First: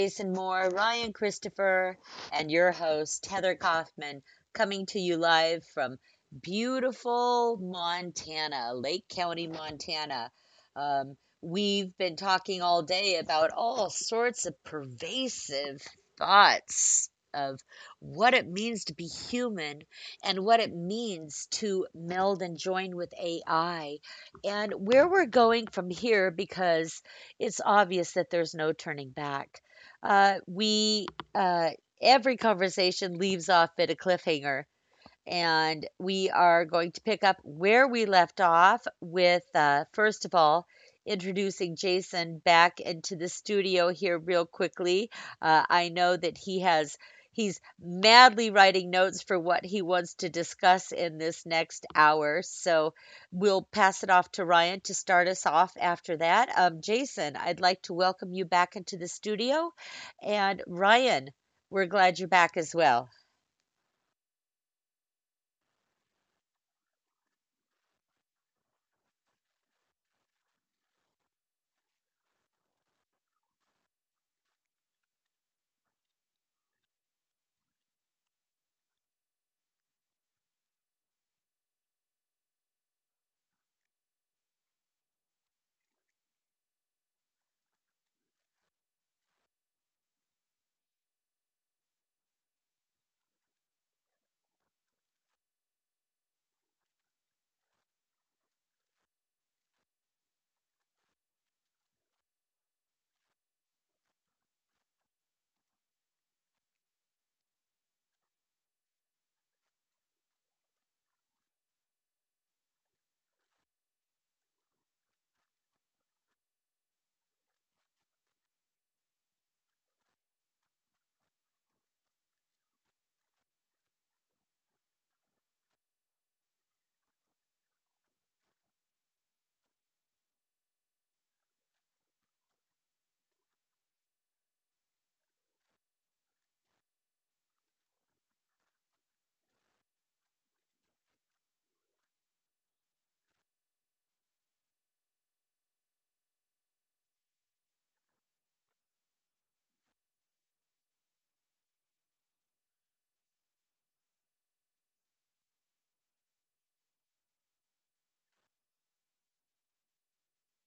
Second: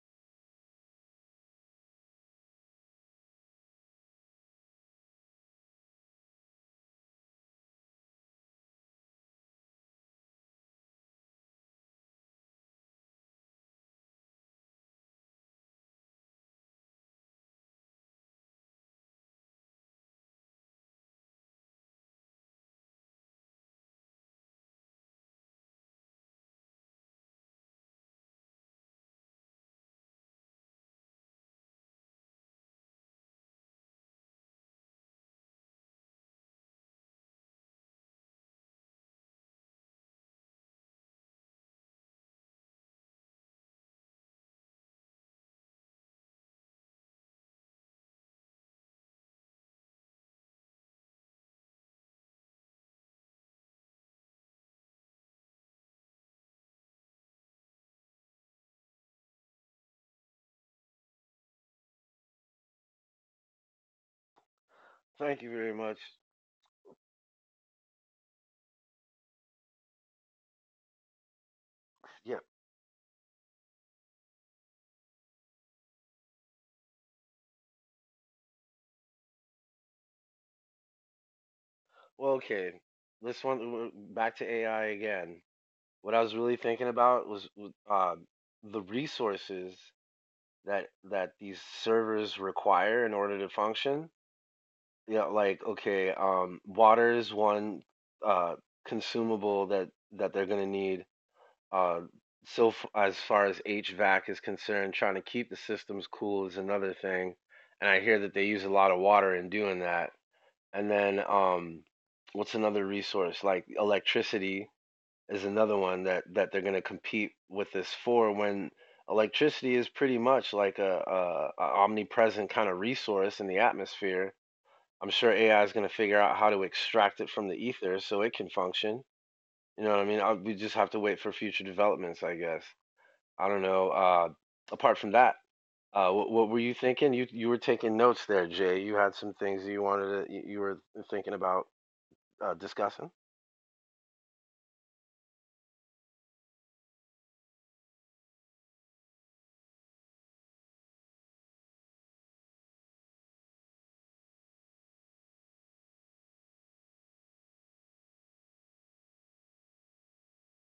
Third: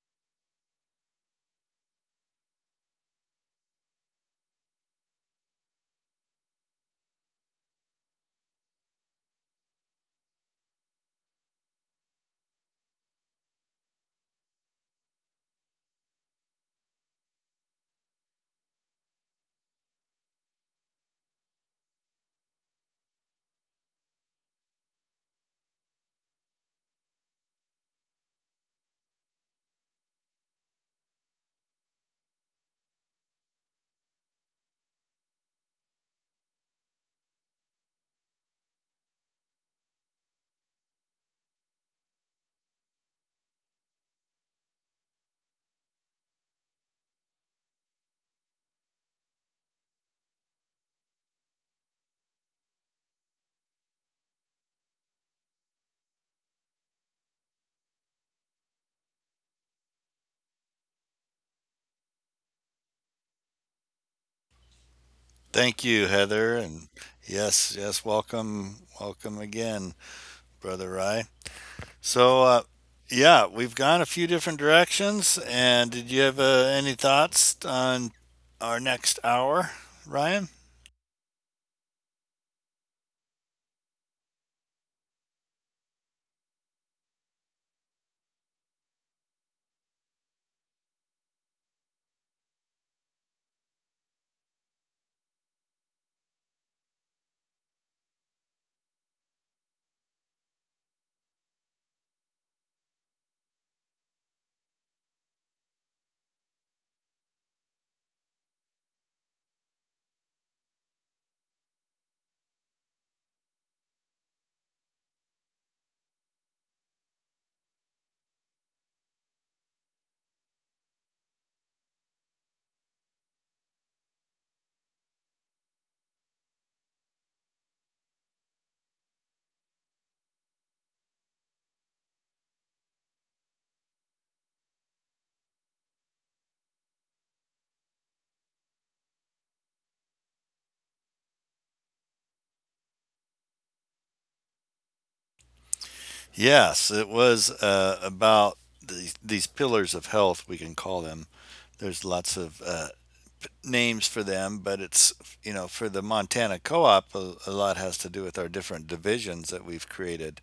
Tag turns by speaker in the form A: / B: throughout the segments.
A: Jason Moore, Ryan Christopher, and your host, Heather Kaufman, coming to you live from beautiful Montana, Lake County, Montana. Um, we've been talking all day about all sorts of pervasive thoughts of what it means to be human, and what it means to meld and join with AI, and where we're going from here because it's obvious that there's no turning back. We uh, every conversation leaves off at a cliffhanger, and we are going to pick up where we left off with, first of all, introducing Jason back into the studio here real quickly. I know that he has. He's madly writing notes for what he wants to discuss in this next hour. So we'll pass it off to Ryan to start us off after that. Jason, I'd like to welcome you back into the studio. And Ryan, we're glad you're back as well.
B: Thank you very
C: Thank
B: much.
C: you, Heather, and yes, yes, welcome, welcome again, brother Rye.
B: Yeah.
C: So, yeah, we've gone a few different directions, and did you have any thoughts on our next hour, Ryan?
B: Well, okay. This one, back to AI again. What I was really thinking about was the resources that these servers require in order to function. Yeah, like okay, water is one uh, consumable that they're gonna need. Uh, as far as HVAC is concerned, trying to keep the systems cool is another thing. And I hear that they use a lot of water in doing that. And then what's another resource? Like electricity is another one that they're going to compete with this for, when electricity is pretty much like a omnipresent kind of resource in the atmosphere. I'm sure AI is going to figure out how to extract it from the ether so it can function. You know what I mean? We just have to wait for future developments, I guess. I don't know. Apart from that, what were you thinking? You were taking notes there, Jay. You had some things you wanted to, you were thinking about discussing?
C: Yes, it was about these pillars of health, we can call them. There's lots of names for them, but it's, you know, for the Montana Co op, a lot has to do with our different divisions that we've created.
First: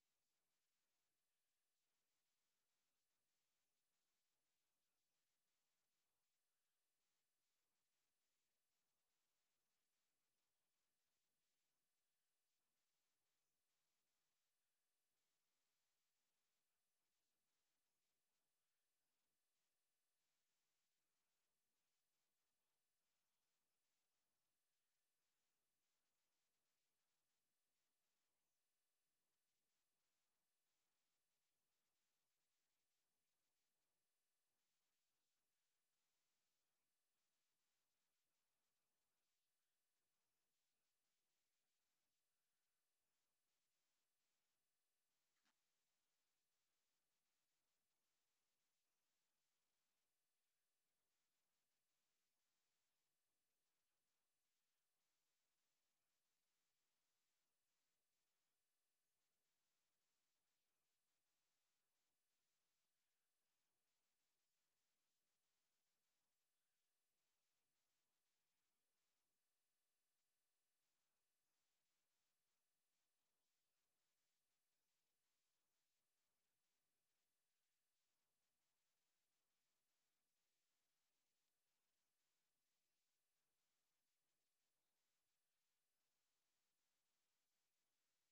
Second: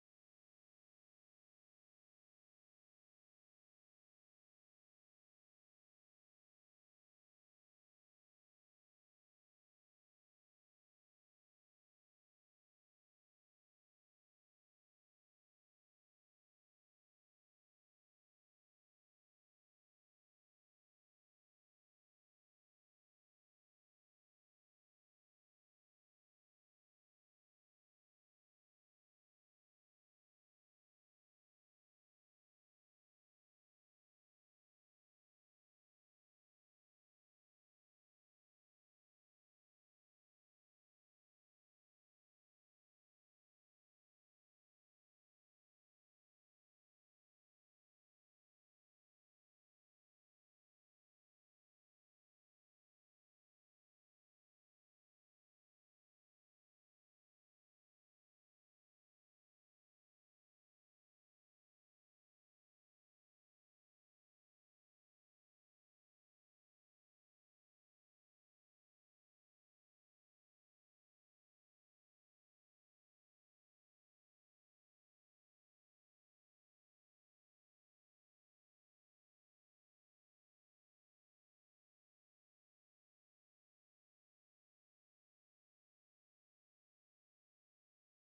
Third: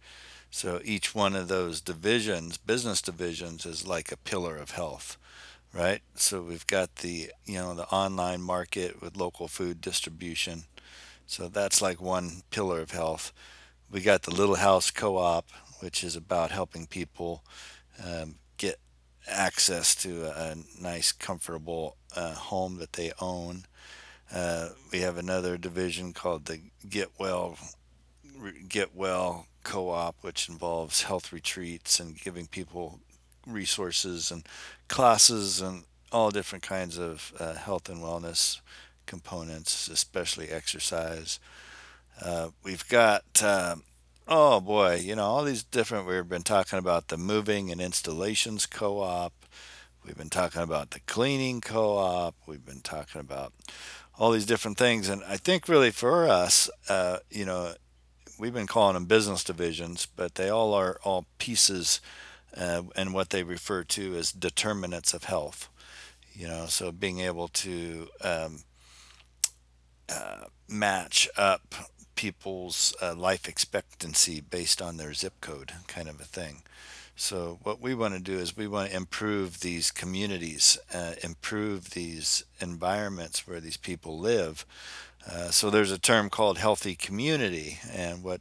C: So each one of those divisions, business divisions, is like a pillar of health, right? So we've got the, you know, the online market with local food distribution. So that's like one pillar of health. We got the Little House Co op, which is about helping people get access to a nice, comfortable home that they own. We have another division called the Get Well Get Well Co-op, which involves health retreats and giving people resources and classes and all different kinds of health and wellness components, especially exercise. We've got, oh boy, you know, all these different. We've been talking about the moving and installations co op. We've been talking about the cleaning co op. We've been talking about all these different things. And I think really for us, you know, we've been calling them business divisions, but they all are all pieces and what they refer to as determinants of health. You know, so being able to match up people's life expectancy based on their zip code, kind of a thing. So, what we want to do is we want to improve these communities, improve these environments where these people live, so there's a term called healthy community, and what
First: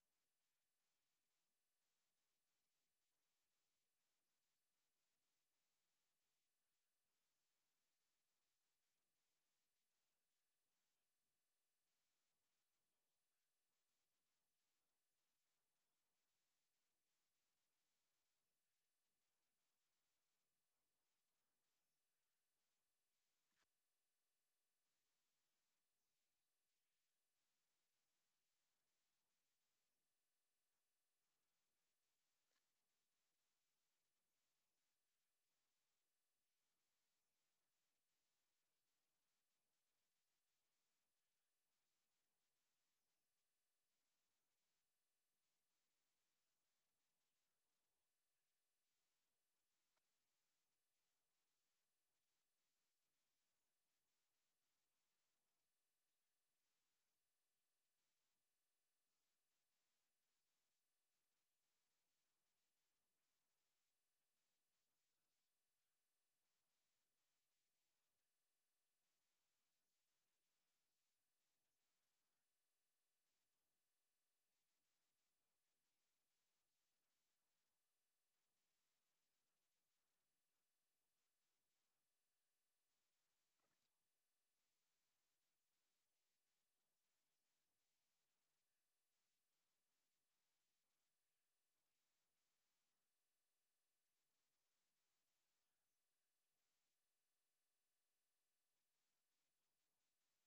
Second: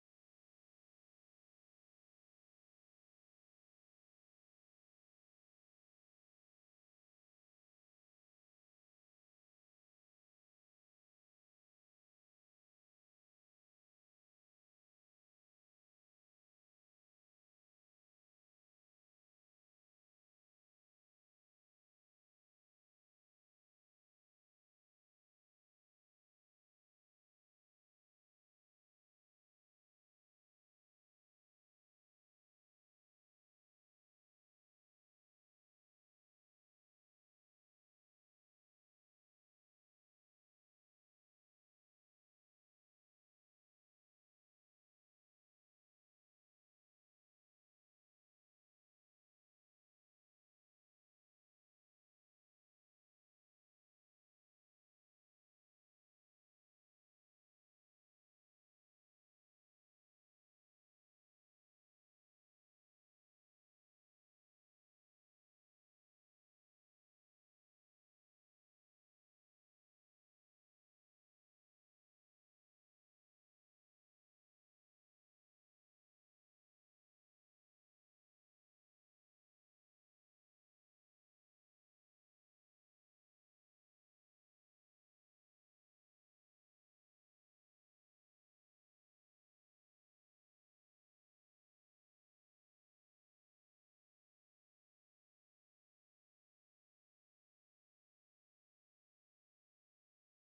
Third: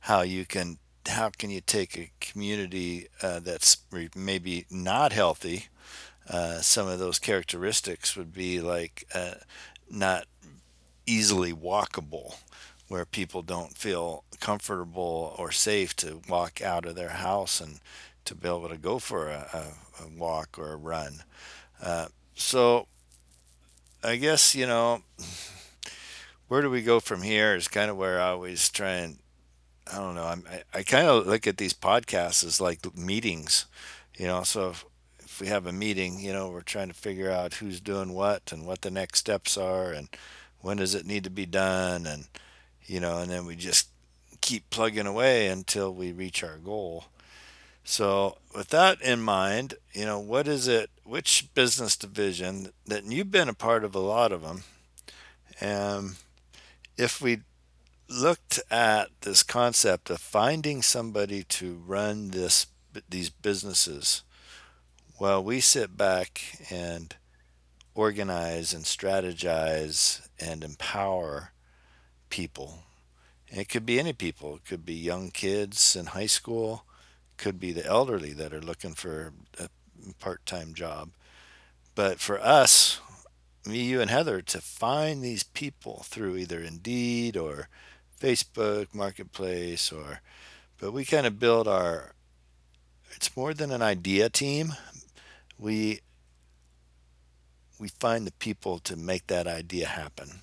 C: how you can how can you take a community that's maybe not healthy? Some of those characteristics would be like not easily walkable, where people don't feel comfortable or safe to walk out of their house and to be able to go for a walk or a run. Uh, so I guess, you know, where do we go from here is kind of where I always try. And I don't know. I kind of look at these podcasts as like meetings, you know. So if we have a meeting, you know, we're trying to figure out who's doing what and what the next steps are and when does it need to be done. And, you know, and then we just keep plugging away until we reach our goal. So with that in mind, you know, what is it, which business division that you've been a part of, a lot of them. And if we looked at this concept of finding somebody to run this these businesses while we sit back and organize and strategize and empower people. And it could be any people. It could be young kids in high school. It could be the elderly that are looking for a part-time job. But for us, me, you, and Heather, to find these people through either Indeed or Facebook Marketplace. Or but we kind of build our, it's more than an idea team. We we find the people to make that idea happen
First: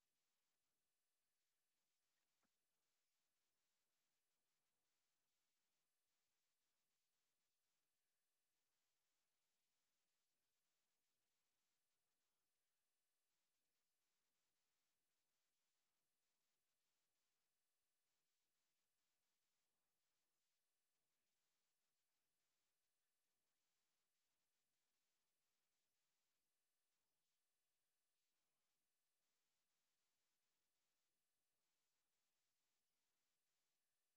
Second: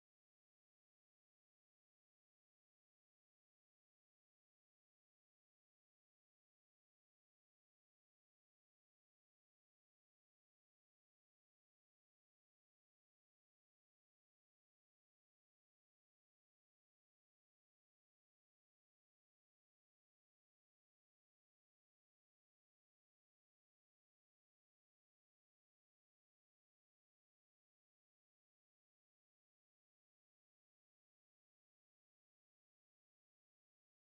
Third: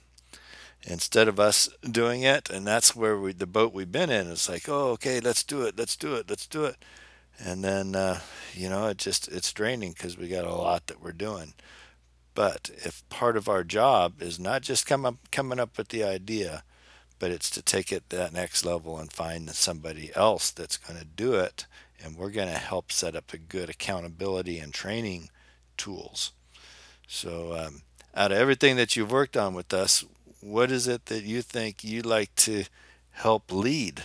C: instead of us doing it. And that's where we, the boat we've been in, it's like, oh, okay, let's do it, let's do it, let's do it. And then you know, it just, it's draining because we got a lot that we're doing. But if part of our job is not just coming up with the idea, but it's to take it to that next level and find somebody else that's going to do it, and we're going to help set up a good accountability and training tools. So out of everything that you've worked on with us, what is it that you think you'd like to help lead?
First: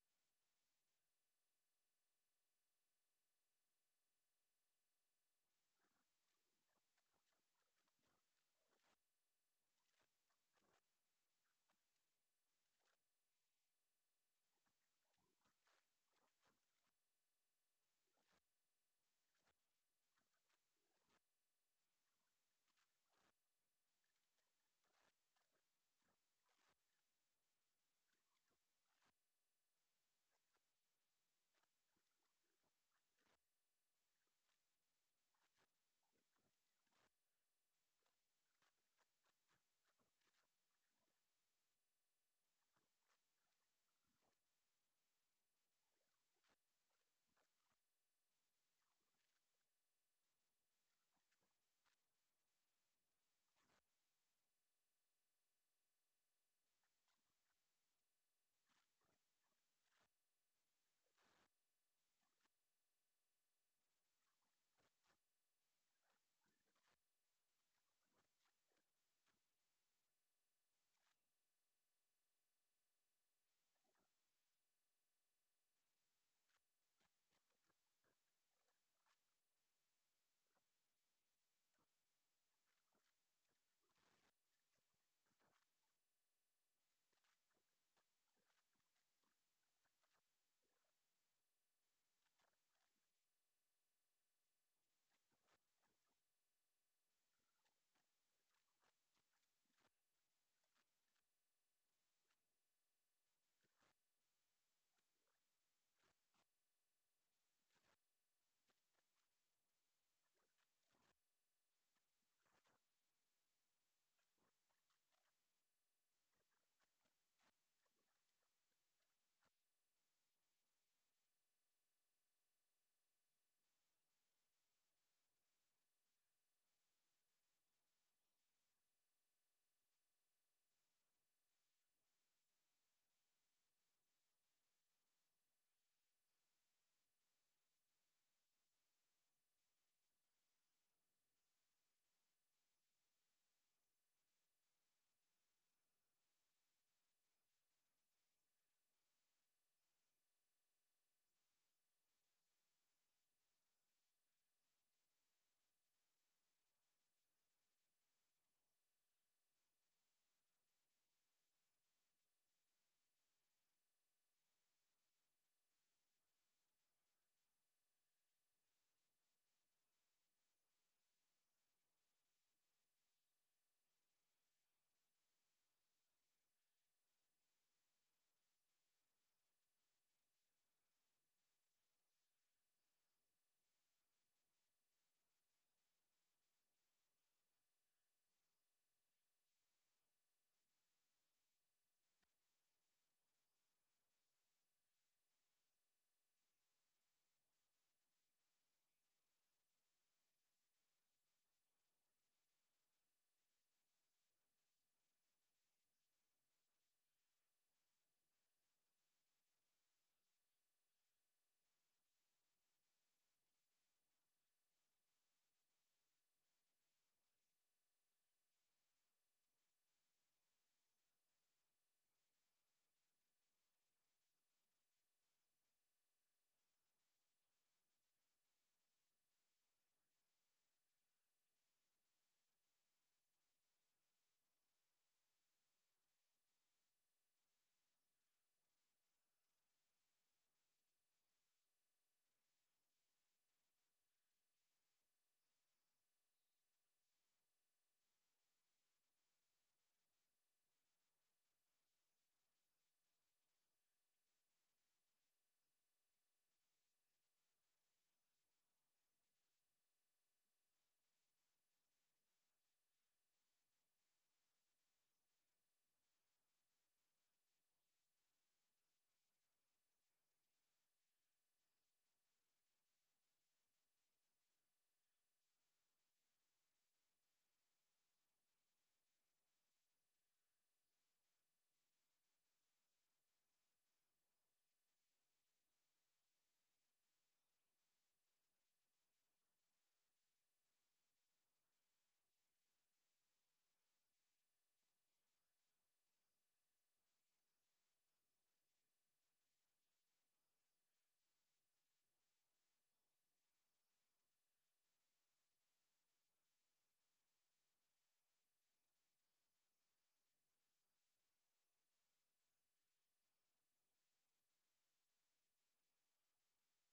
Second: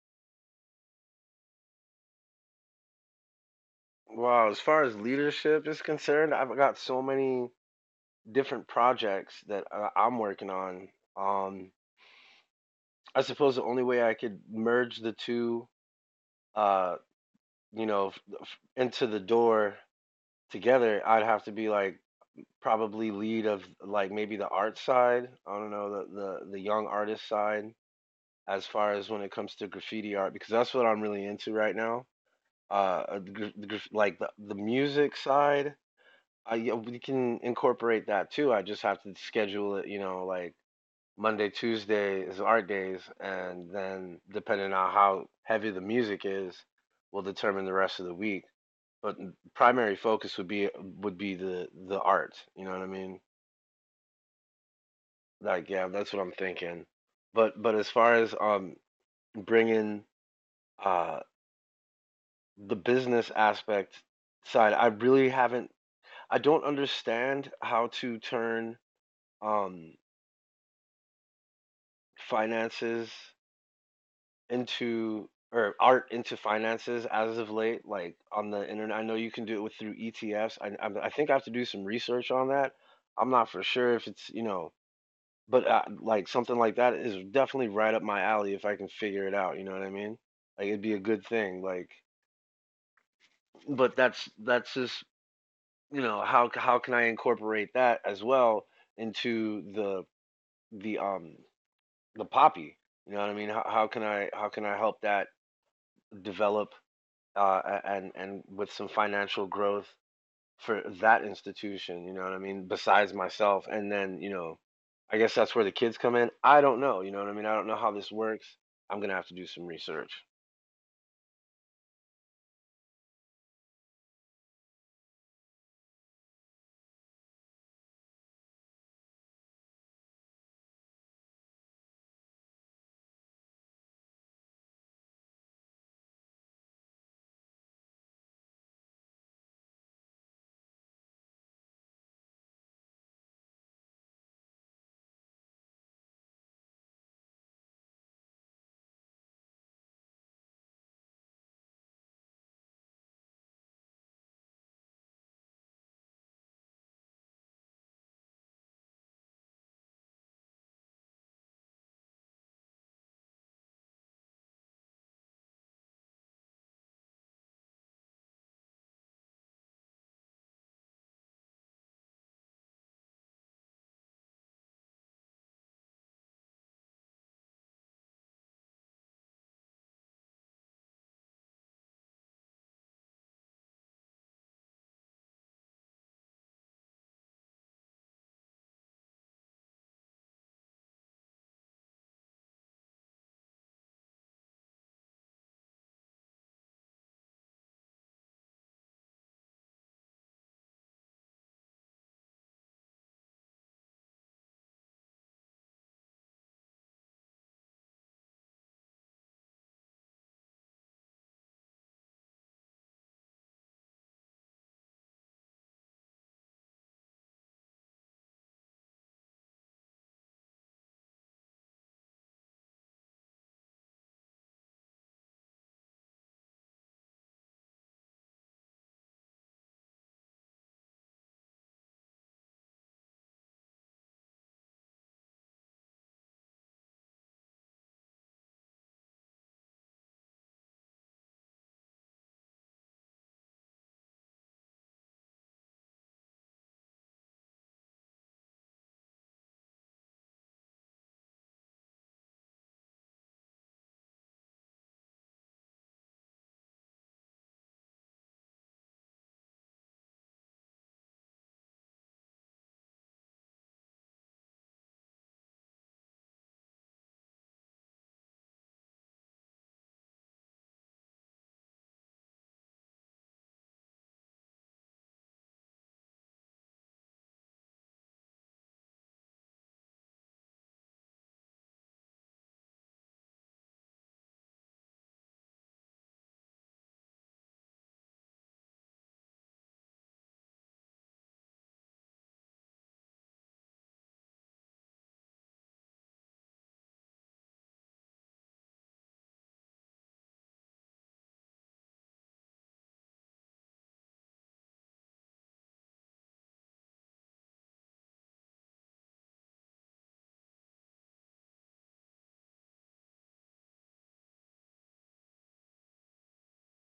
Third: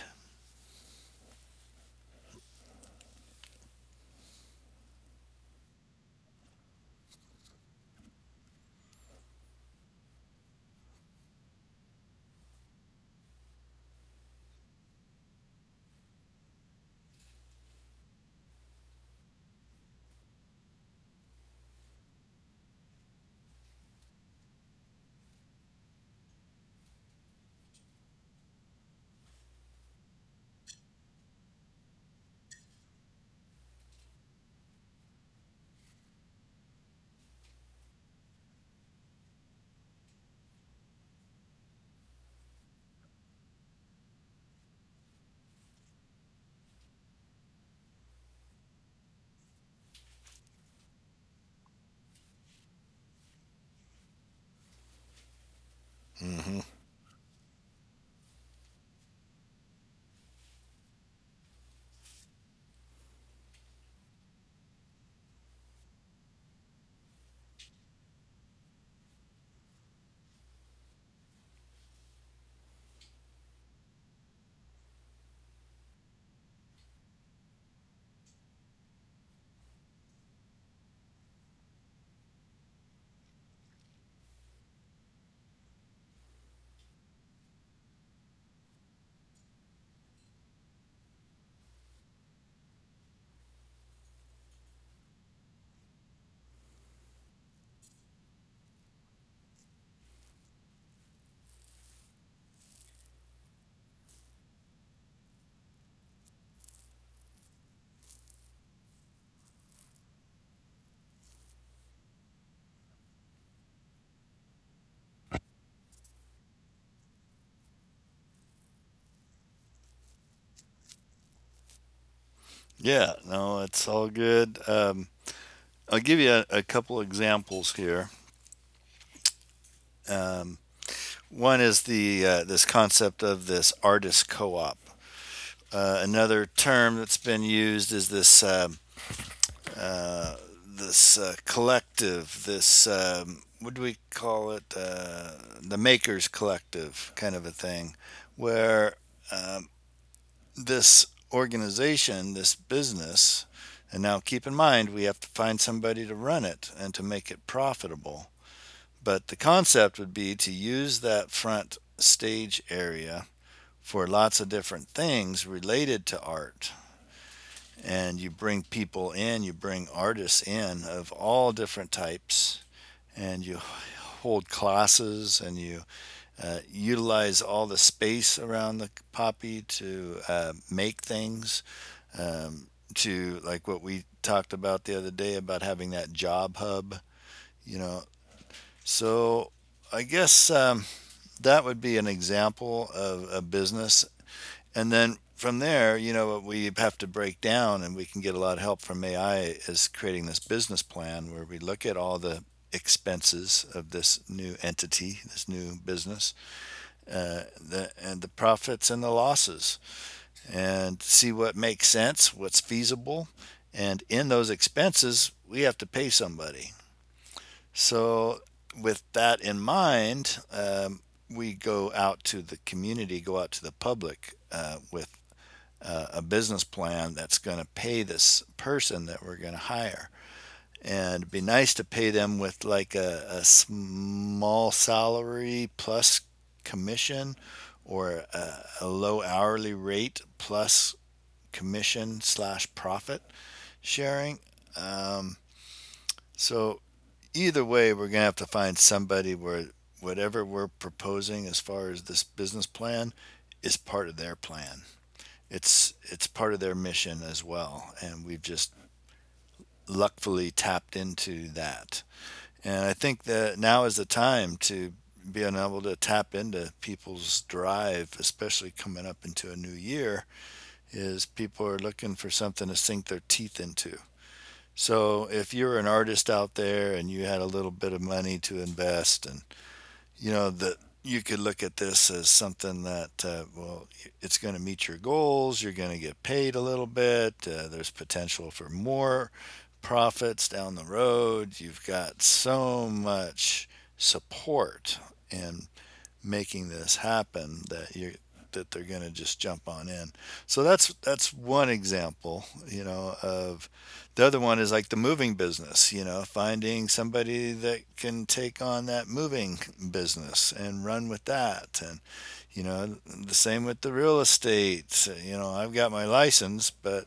B: Well, as far as leadership is concerned, I've got so many different projects that I'm working on. Um, I suppose the only way I could merge the two, uh, you know, into the door together, I'd have to be like probably lead of like maybe the art side. I don't know, the the young artist side, as far as when it comes to graffiti art, because that's what I'm really into right now. Uh, uh, the, gra- like the music side, I yeah, we can incorporate that too. I just have to schedule it, you know, like Monday, Tuesday is art days, and then depending on how heavy the music is, will determine the rest of the week. But primary focus would be, would be the art. You know what I mean? Like, yeah, that's what I'm
C: Mm-hmm.
B: thinking. But as far as bringing uh the business aspect side, I really haven't. I don't understand how to turn um finances into, or art into finances, as of late, like on the internet. I know you can do it with through ETFs. I I think I have to do some research on that. I'm not for sure if it's, you know, but like something like that is definitely right up my alley if I can figure it out. You know what I mean? Like it'd be a good thing. Like, but that's just, you know, how can I incorporate that as well into the the um the poppy? You know what I mean? How can I, how can I help that develop and with some financial growth for that institution. You know what I mean? Besides myself, and then, you know, I guess that's where the kids come in. I don't know. You know what I mean? I don't know how this works. I'm gonna have to do some research.
C: Yeah, no, it's all good. I'll give you a couple examples here. um, One is the this concept of this artist co-op. Another term that's been used is this uh, collective, this, what do we call it? The Makers Collective, kind of a thing, where, um, this organization, this business, and now keep in mind we have to find somebody to run it and to make it profitable. But the concept would be to use that front stage area for lots of different things related to art. And you bring people in, you bring artists in of all different types, and you hold classes, and you utilize all the space around the poppy to make things. Um, to like what we talked about the other day about having that job hub, you know. So I guess, that would be an example of a business. And then from there, you know, we have to break down, and we can get a lot of help from AI is creating this business plan where we look at all the expenses of this new entity, this new business, and the profits and the losses, and see what makes sense, what's feasible. And in those expenses, we have to pay somebody. So, with that in mind, we go out to the community, go out to the public with a business plan that's going to pay this person that we're going to hire. And it'd be nice to pay them with like a small salary plus commission, or a low hourly rate plus commission slash profit sharing. Um, so either way, we're going to have to find somebody where whatever we're proposing as far as this business plan is part of their plan. It's part of their mission as well, and we've just luckily tapped into that. And I think that now is the time to be able to tap into people's drive, especially coming up into a new year, is people are looking for something to sink their teeth into. So if you're an artist out there and you had a little bit of money to invest, and you know that you could look at this as something that, well, it's going to meet your goals, you're going to get paid a little bit, there's potential for more profits down the road, you've got so much support and making this happen that you that they're going to just jump on in. So that's one example, you know. Of the other one is like the moving business, you know, finding somebody that can take on that moving business and run with that. And you know, the same with the real estate. You know, I've got my license, but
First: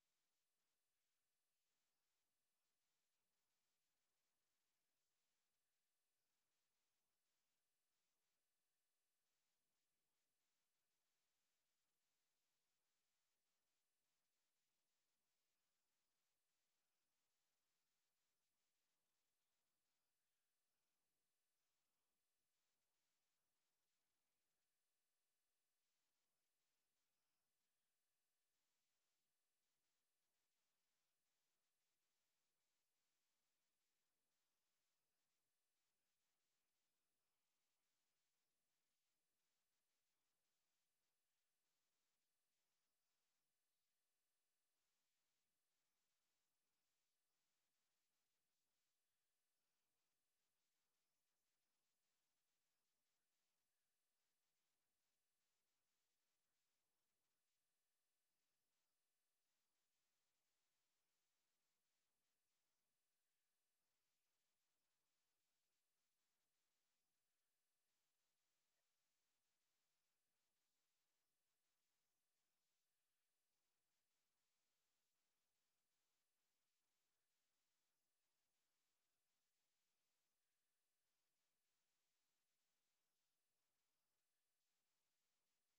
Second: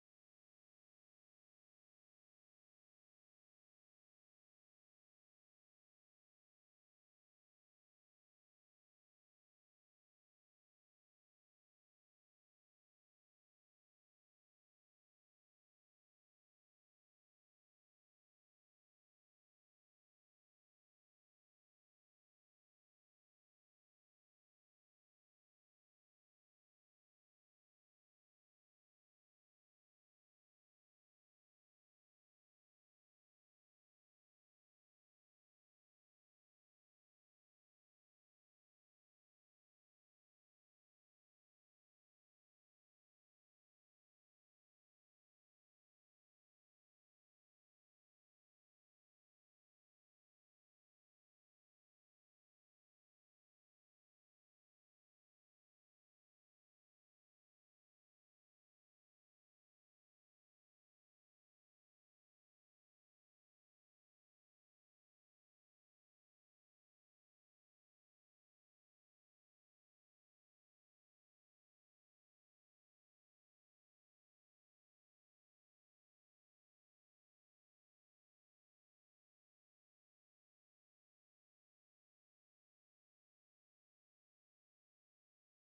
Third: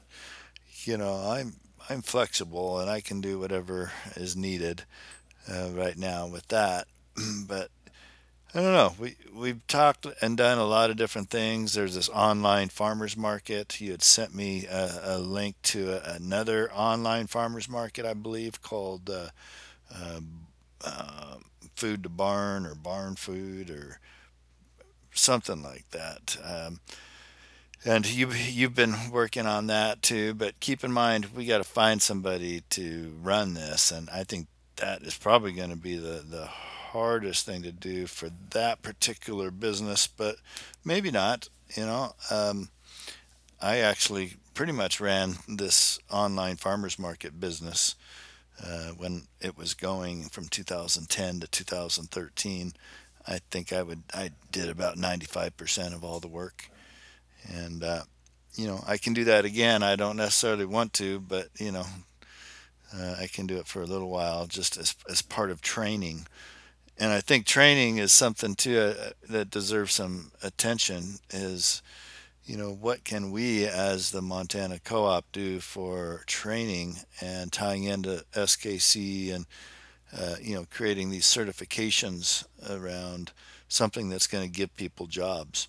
C: you know, I'm flexible and I can do whatever is needed right now with that. But I don't know. We've talked and done a lot of different things. There's this online farmers market. You had sent me a link to a, another online farmers market, I believe, called Food to Barn or Barn Food or something like that. And you've been working on that too. But keep in mind, we got to find somebody to run this, and I think that is probably going to be the hardest thing to do for that particular business. But maybe not. You know, I actually pretty much ran this online farmers market business when it was going from 2010 to 2013. I think I did about 95% of all the work. And, you know, I can do that again. I don't necessarily want to, but, you know, I can do it for a little while just as part of training. And I think training is something too, that deserves some attention is, you know, what can we as the Montana Co op do for training and tying into SKC? And, you know, creating these certifications around something that's going to give people jobs.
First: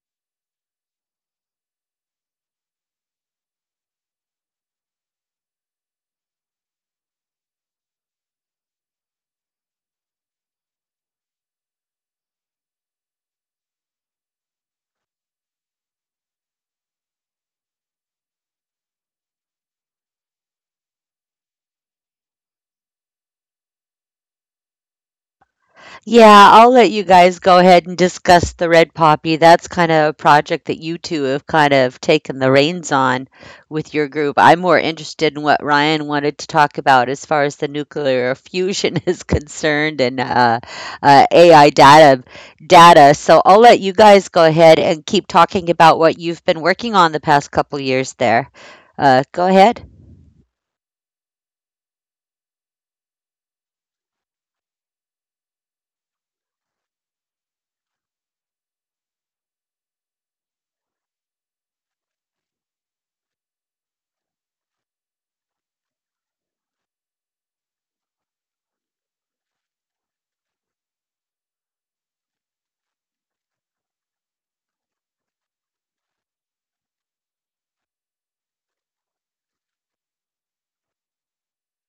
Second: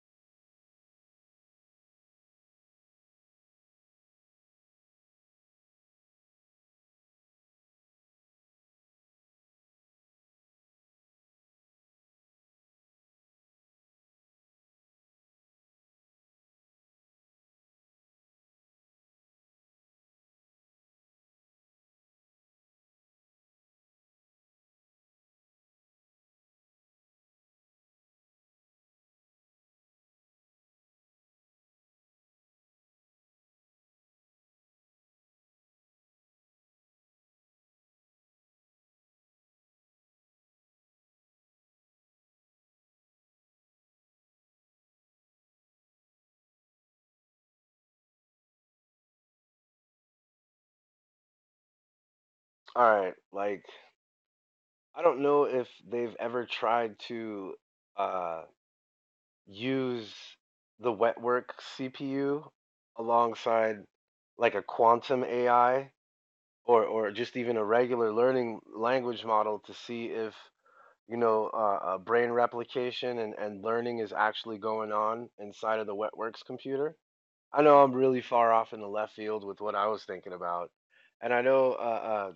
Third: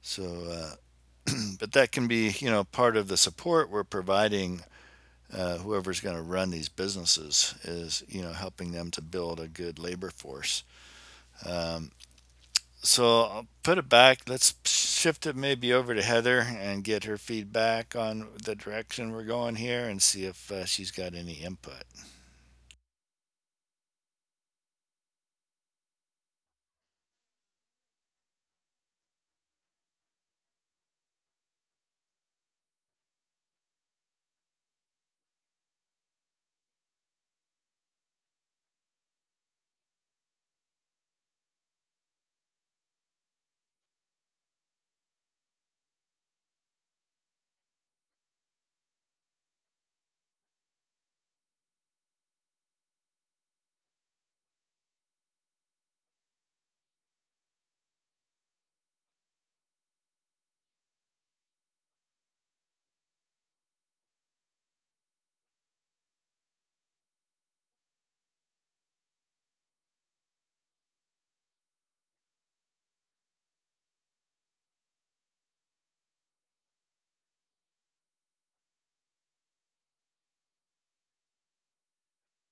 C: So uh, but that can be, you know, part of the support we're providing whoever's going to run these businesses is, you know, helping them to build a good labor force. Um, so I'll put it back. Let's shift it maybe over to Heather and get her feedback on the direction we're going here and see if she's got any input.
A: Yeah, I'll let you guys go ahead and discuss the Red Poppy. That's kind of a project that you two have kind of taken the reins on with your group. I'm more interested in what Ryan wanted to talk about as far as the nuclear fusion is concerned, and AI data. So I'll let you guys go ahead and keep talking about what you've been working on the past couple years there. Go ahead.
B: All right, like, I don't know if they've ever tried to uh, use the wet work CPU alongside like a quantum AI, or just even a regular learning language model, to see if, you know, brain replication and learning is actually going on inside of the Wetworks computer. I know I'm really far off in the left field with what I was thinking about, and I know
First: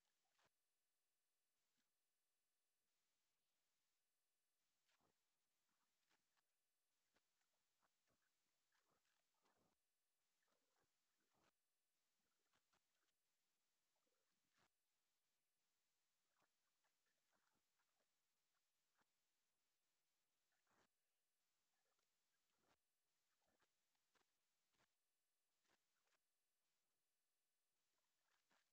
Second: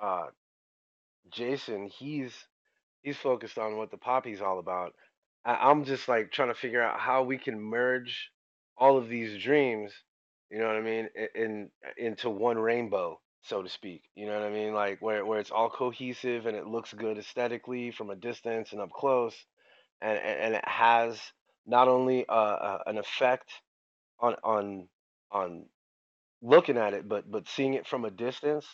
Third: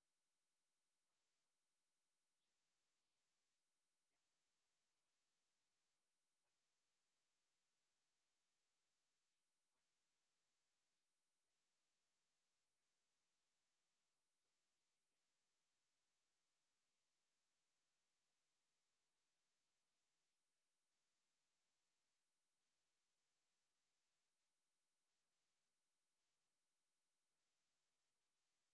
B: uh, uh, Jason, he's focused on what the poppy's all about. I'm just like trying to figure out how we can merge all of these dreams, you know what I mean, I- in into one rainbow, so to speak. You know what I mean, like where it's all cohesive and it looks good aesthetically from a distance and up close, and it has not only an effect on on on looking at it, but seeing it from a distance,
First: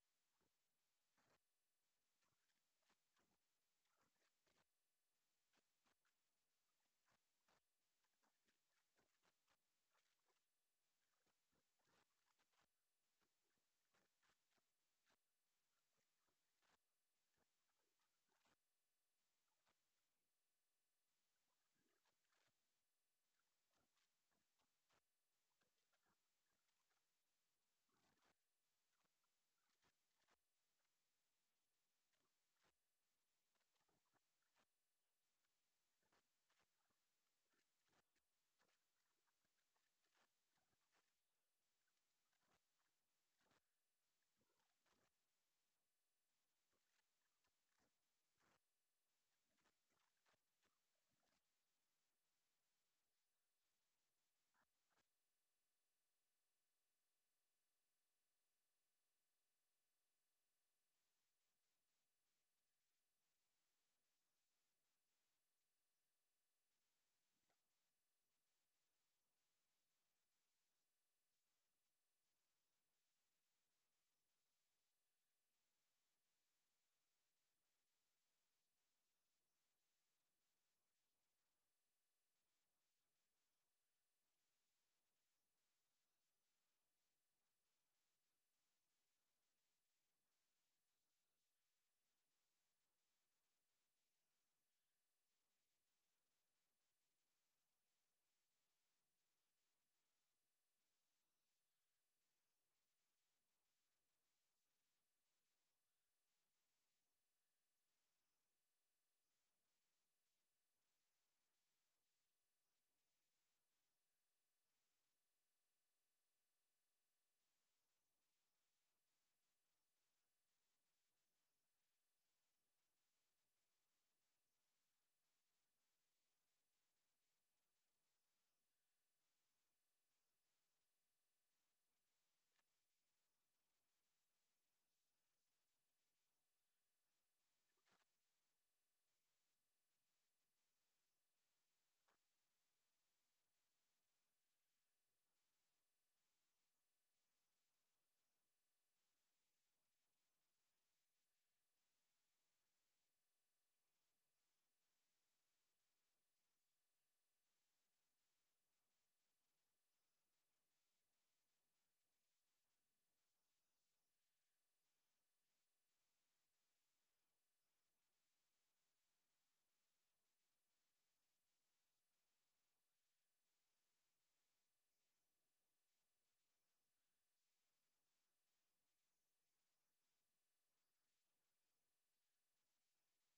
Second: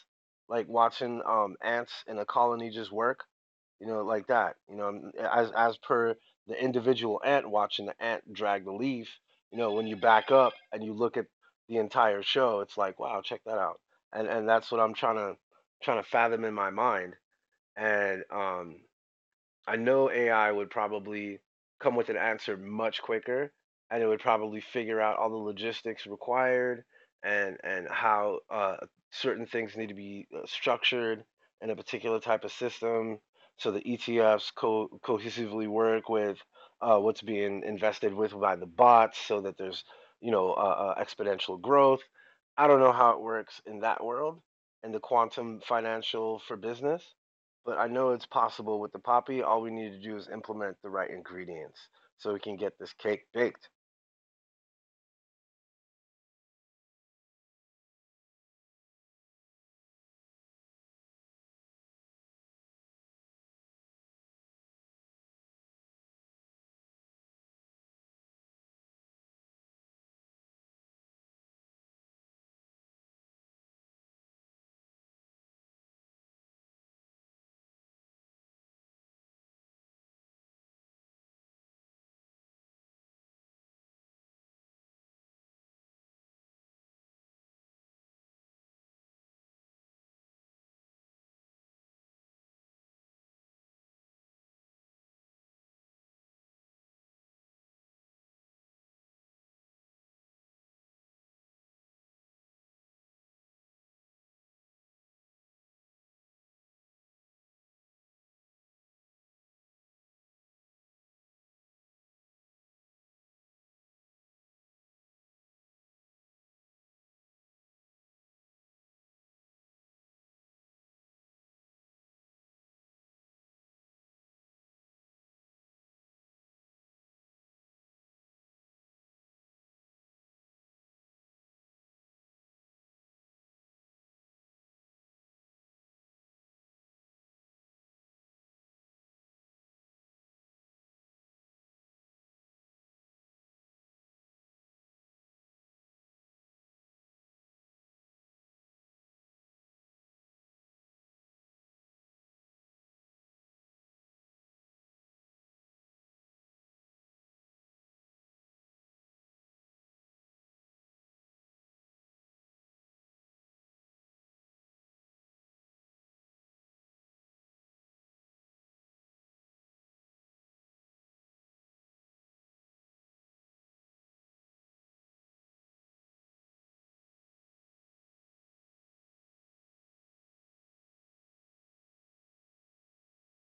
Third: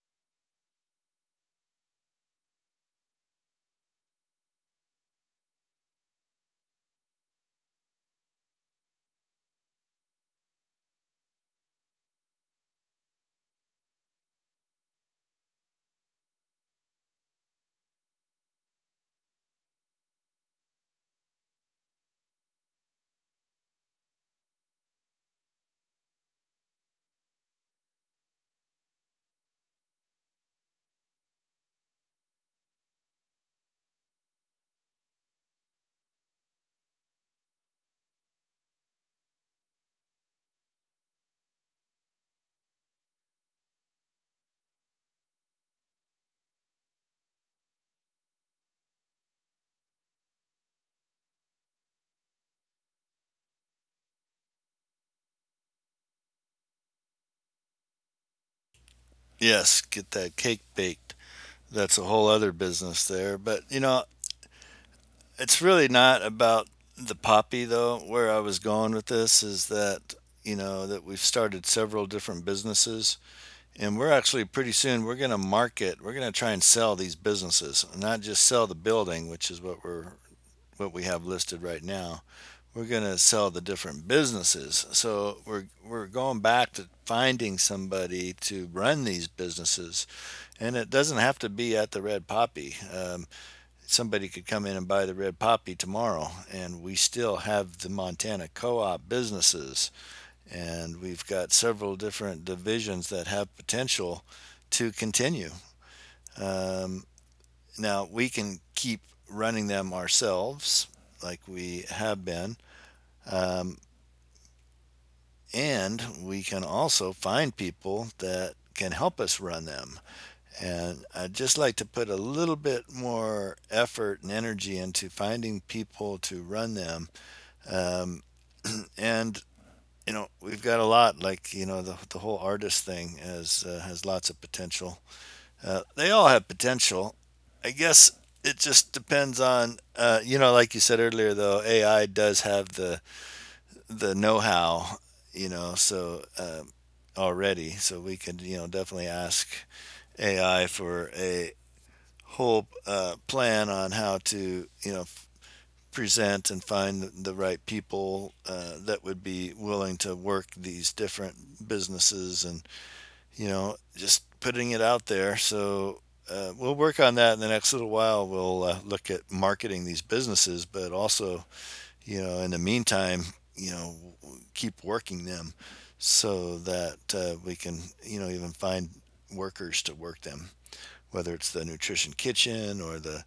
B: like watching ants in a colony just work, you know, like that. You know, and as per the individual ant, watching the ant drag the leaf. You know, when you back up and you look at the entire show, it's like, wow, check that out. And that's what I'm trying to, trying to fathom in my mind. And I know AI would probably come with an answer much quicker, and it would probably figure out all the logistics required, and how certain things need to be structured in a particular type of system, so the ETFs cohesively work with what's being invested with by the bots, so that there's, you know, exponential growth. I don't know how it works in that world, in the quantum financial for business, but I know it's possible with the poppy. All we need to do is implement the right ingredients so we can get this cake baked.
C: Yes, get that cake baked. That's a whole other business there. But, you know, it's really not about the poppy though. Where I was going with this is that, you know, that we've started several different businesses, and we're actually, pretty soon we're going to market, we're going to try and sell these businesses, not just sell the building, which is what we're, what we have listed right now. We're going to sell the different businesses. So we're going back to finding somebody to run these businesses, and it doesn't have to be at the Red Poppy. Somebody could come in and buy the Red Poppy tomorrow, and we still have the Montana co-op businesses, and we've got several different divisions that have potential to continue. Um, Now we can keep running them ourselves like we have been, um, and we can also find people that can help us run them. And I'd just like to put a little bit more effort and energy into finding people to run them. Um, and we've got a lot. Like the whole artist thing has lots of potential. They all have potential. I guess it just depends on, you know, like you said earlier, though AI does have the know how. You know, so um, Already, so we could, definitely ask AI for a whole plan on how to, present and find the right people, that would be willing to work these different businesses. And just putting it out there. So we'll work on that in the next little while. We'll look at marketing these businesses, but also, in the meantime, you know keep working them so that we can, even find workers to work them, whether it's the nutrition kitchen or the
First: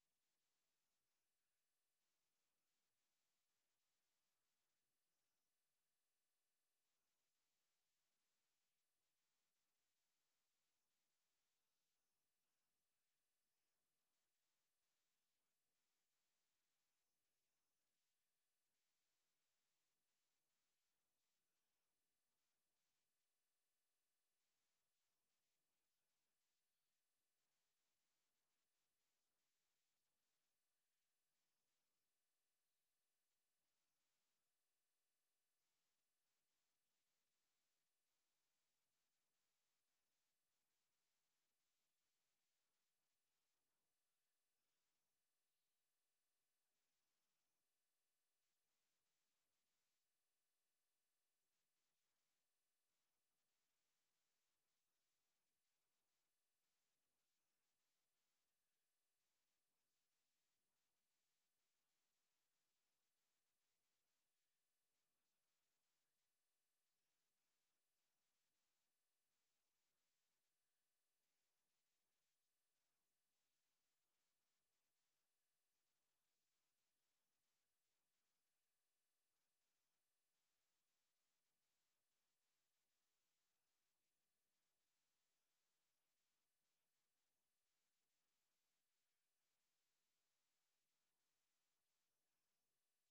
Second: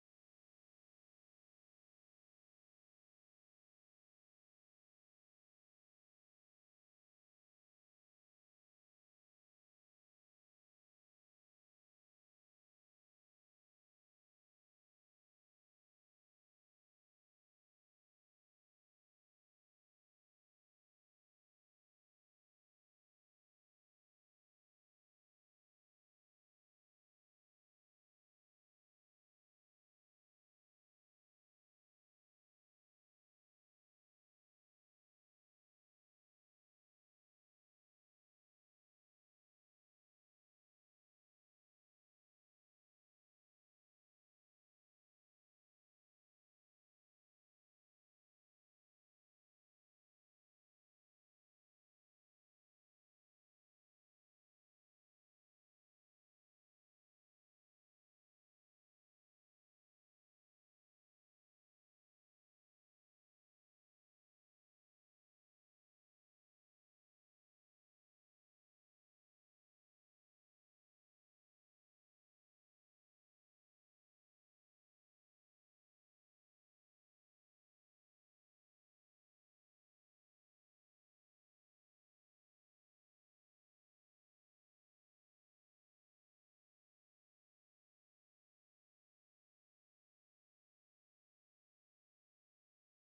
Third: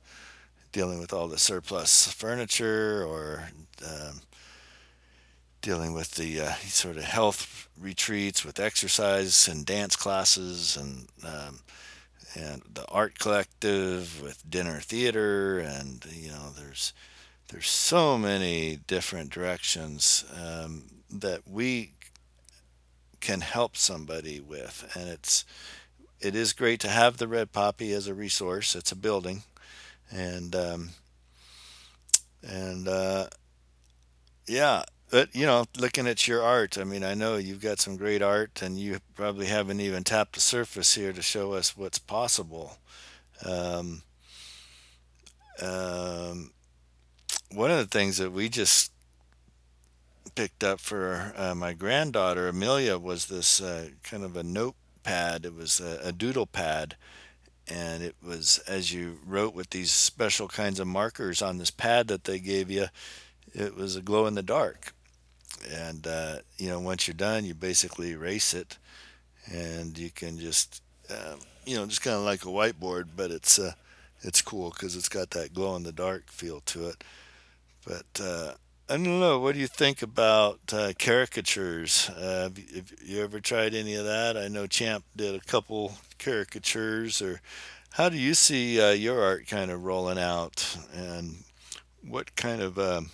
C: dealing with all the surplus furniture, or uh, dealing with the sort of health retreats with exercise and dance classes, and the art collective with dinner theater. And there's so many different directions, that we can help somebody with. And it's it is great to have the Red Poppy as a resource. It's a building. And um, and Yeah, but you know, looking at your art, I mean, I know you've got some great art, and you probably haven't even tapped the surface here to show us what's possible. Um, um, One of the things that we just picked up for my granddaughter Amelia was this, kind of a notepad. It was a doodle pad, and it was as you wrote with these special kinds of markers on this pad that they gave you. It was a glow in the dark, and you know, once you're done, you basically erase it, and you can just, um, you know, just kind of like a whiteboard, but it's cool because it's got that glow in the dark feel to it. But I don't know. What do you think about, caricatures? Have you ever tried any of that? I know Champ did a couple caricatures. Or how do you see your art kind of rolling out? And what kind of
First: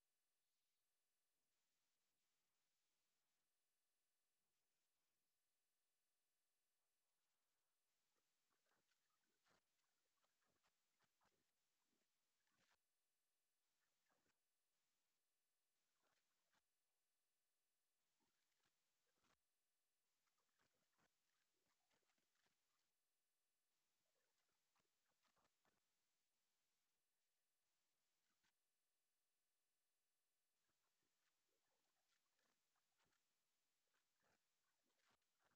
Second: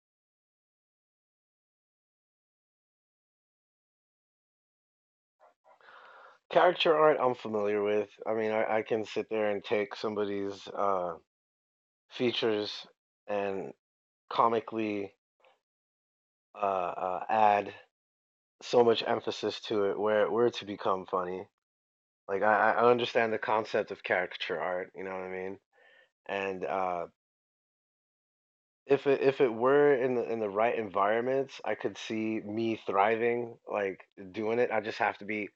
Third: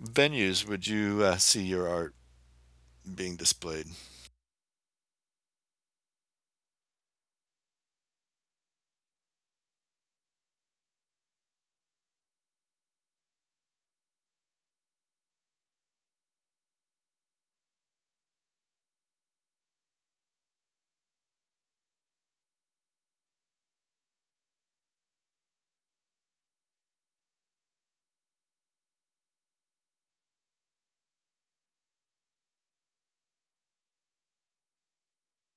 C: venues would you, see your art being displayed?
B: Character art I'm familiar with. I mean, I can sit there and take somebody's features and comically add so much emphasis to it where it were to become funny. Like I understand the concept of caricature art, you know what I mean? And if it if it were in the right environments, I could see me thriving, like, doing it. I just have to be,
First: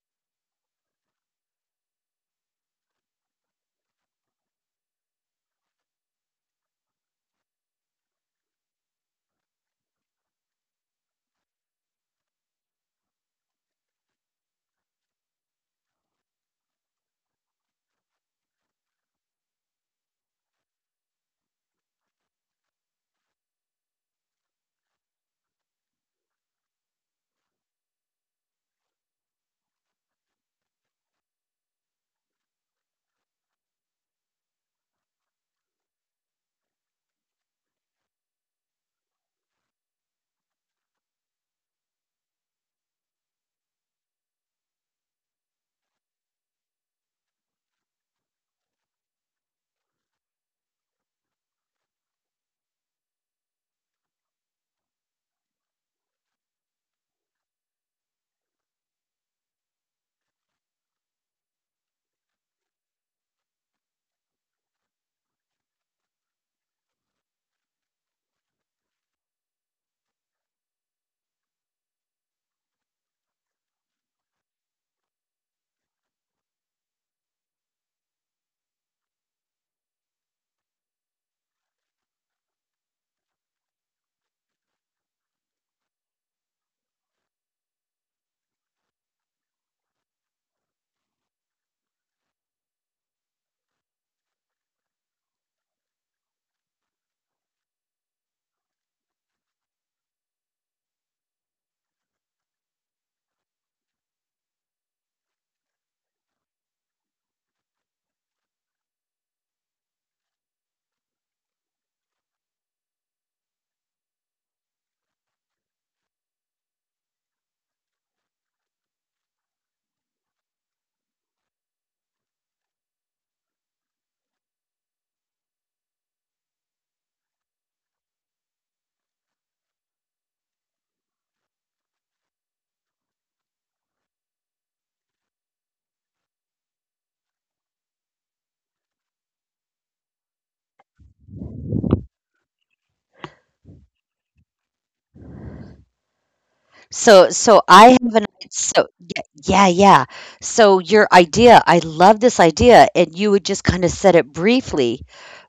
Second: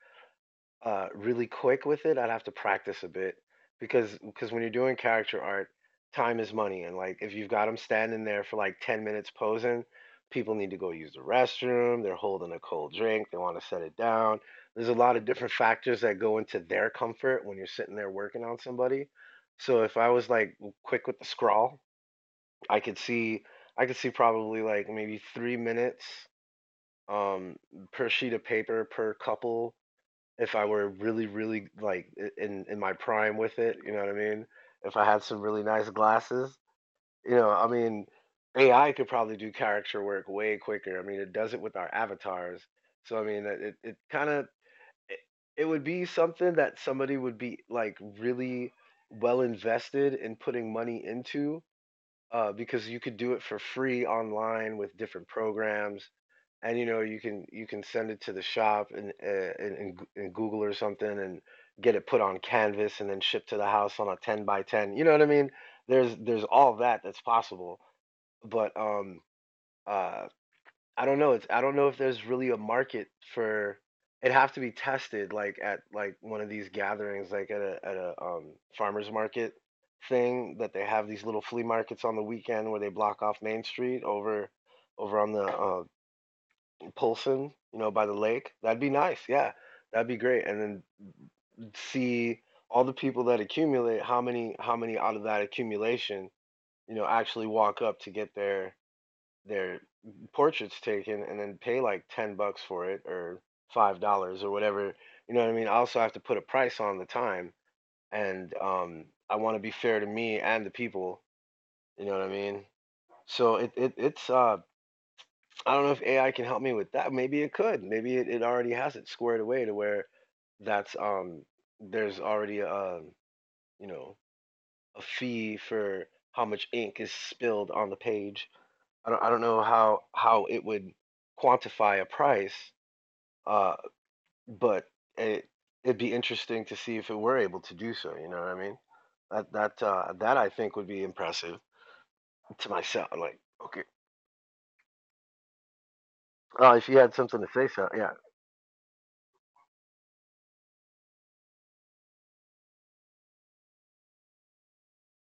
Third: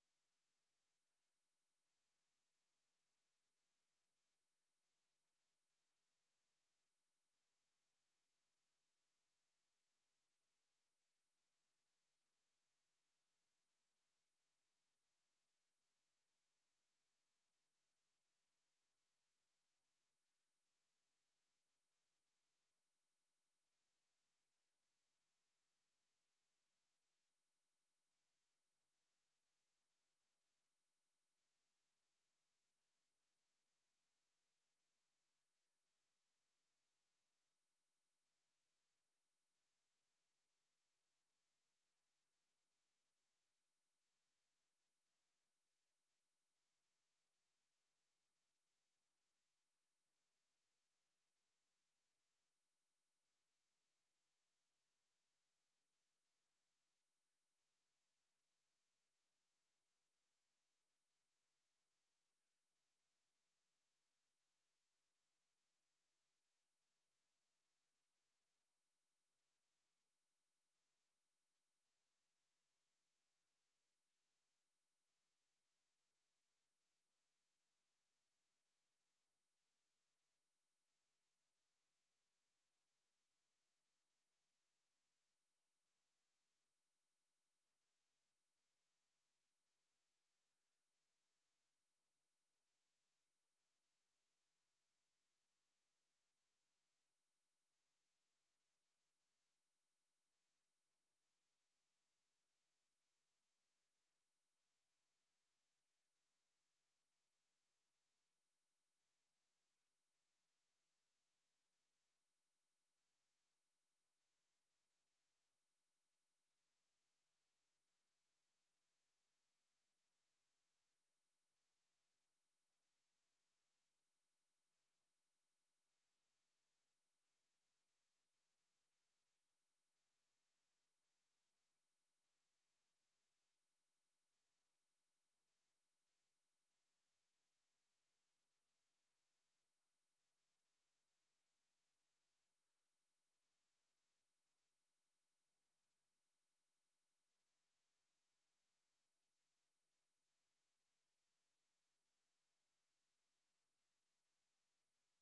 B: really quick with it. I'd have to practice a bit, because when you're doing character art, time is money, and, like, if you've got them standing there for, like, 10 minutes posing, people need to go use the restroom, they're holding a cold drink, they wanna set it down. There's a lot of different factors that go into their comfort when you're sitting there working on somebody. So if I was, like, quick with the scrawl, I could see I could see probably like maybe 3 minutes um per sheet of paper per couple, if I were really like in my prime with it, you know what I mean? If I had some really nice glasses, you know, I mean, AI could probably do character work way quicker. I mean, it does it with our avatars. So I mean, it kind of, it, it would be something that somebody would be like really well invested in putting money into, because you could do it for free online with different programs, and you know you can, you can send it to the shop and and google or something, and get it put on canvas and then shipped to the house on a 10 by 10, you know what I mean, there's all that that's possible. But uh I don't know. It's, I don't know if there's really a market for, it'd have to be tested like at, like one of these gatherings like at a farmers market thing, that they have these little flea markets on the weekend where they block off Main Street over on the Polson, you know, by the lake. That'd be nice. Yeah. That'd be great. And then see all the people that accumulate, how many out of that accumulation, you know, actually walk up to get their their portraits taken and then pay like $10 for it, or $5, or whatever. You know what I mean? I also have to put a price on the time, and I want to be fair to me and the people, you know what I mean? So it's I don't know if AI can help me with that. Maybe it could. Maybe it already has it squared away to where that's there's already, you know, a fee for how much ink is spilled on the page. I don't know how it would quantify a price, uh, but it it'd be interesting to see if it were able to do so. You know what I mean? That that I think would be impressive to myself. Like, okay, if you had
A: So
B: something to
A: so
B: say, so
A: I
B: yeah.
A: have an so yeah, yeah, yeah. So your idea, I love this idea, and you would just kind of said it briefly,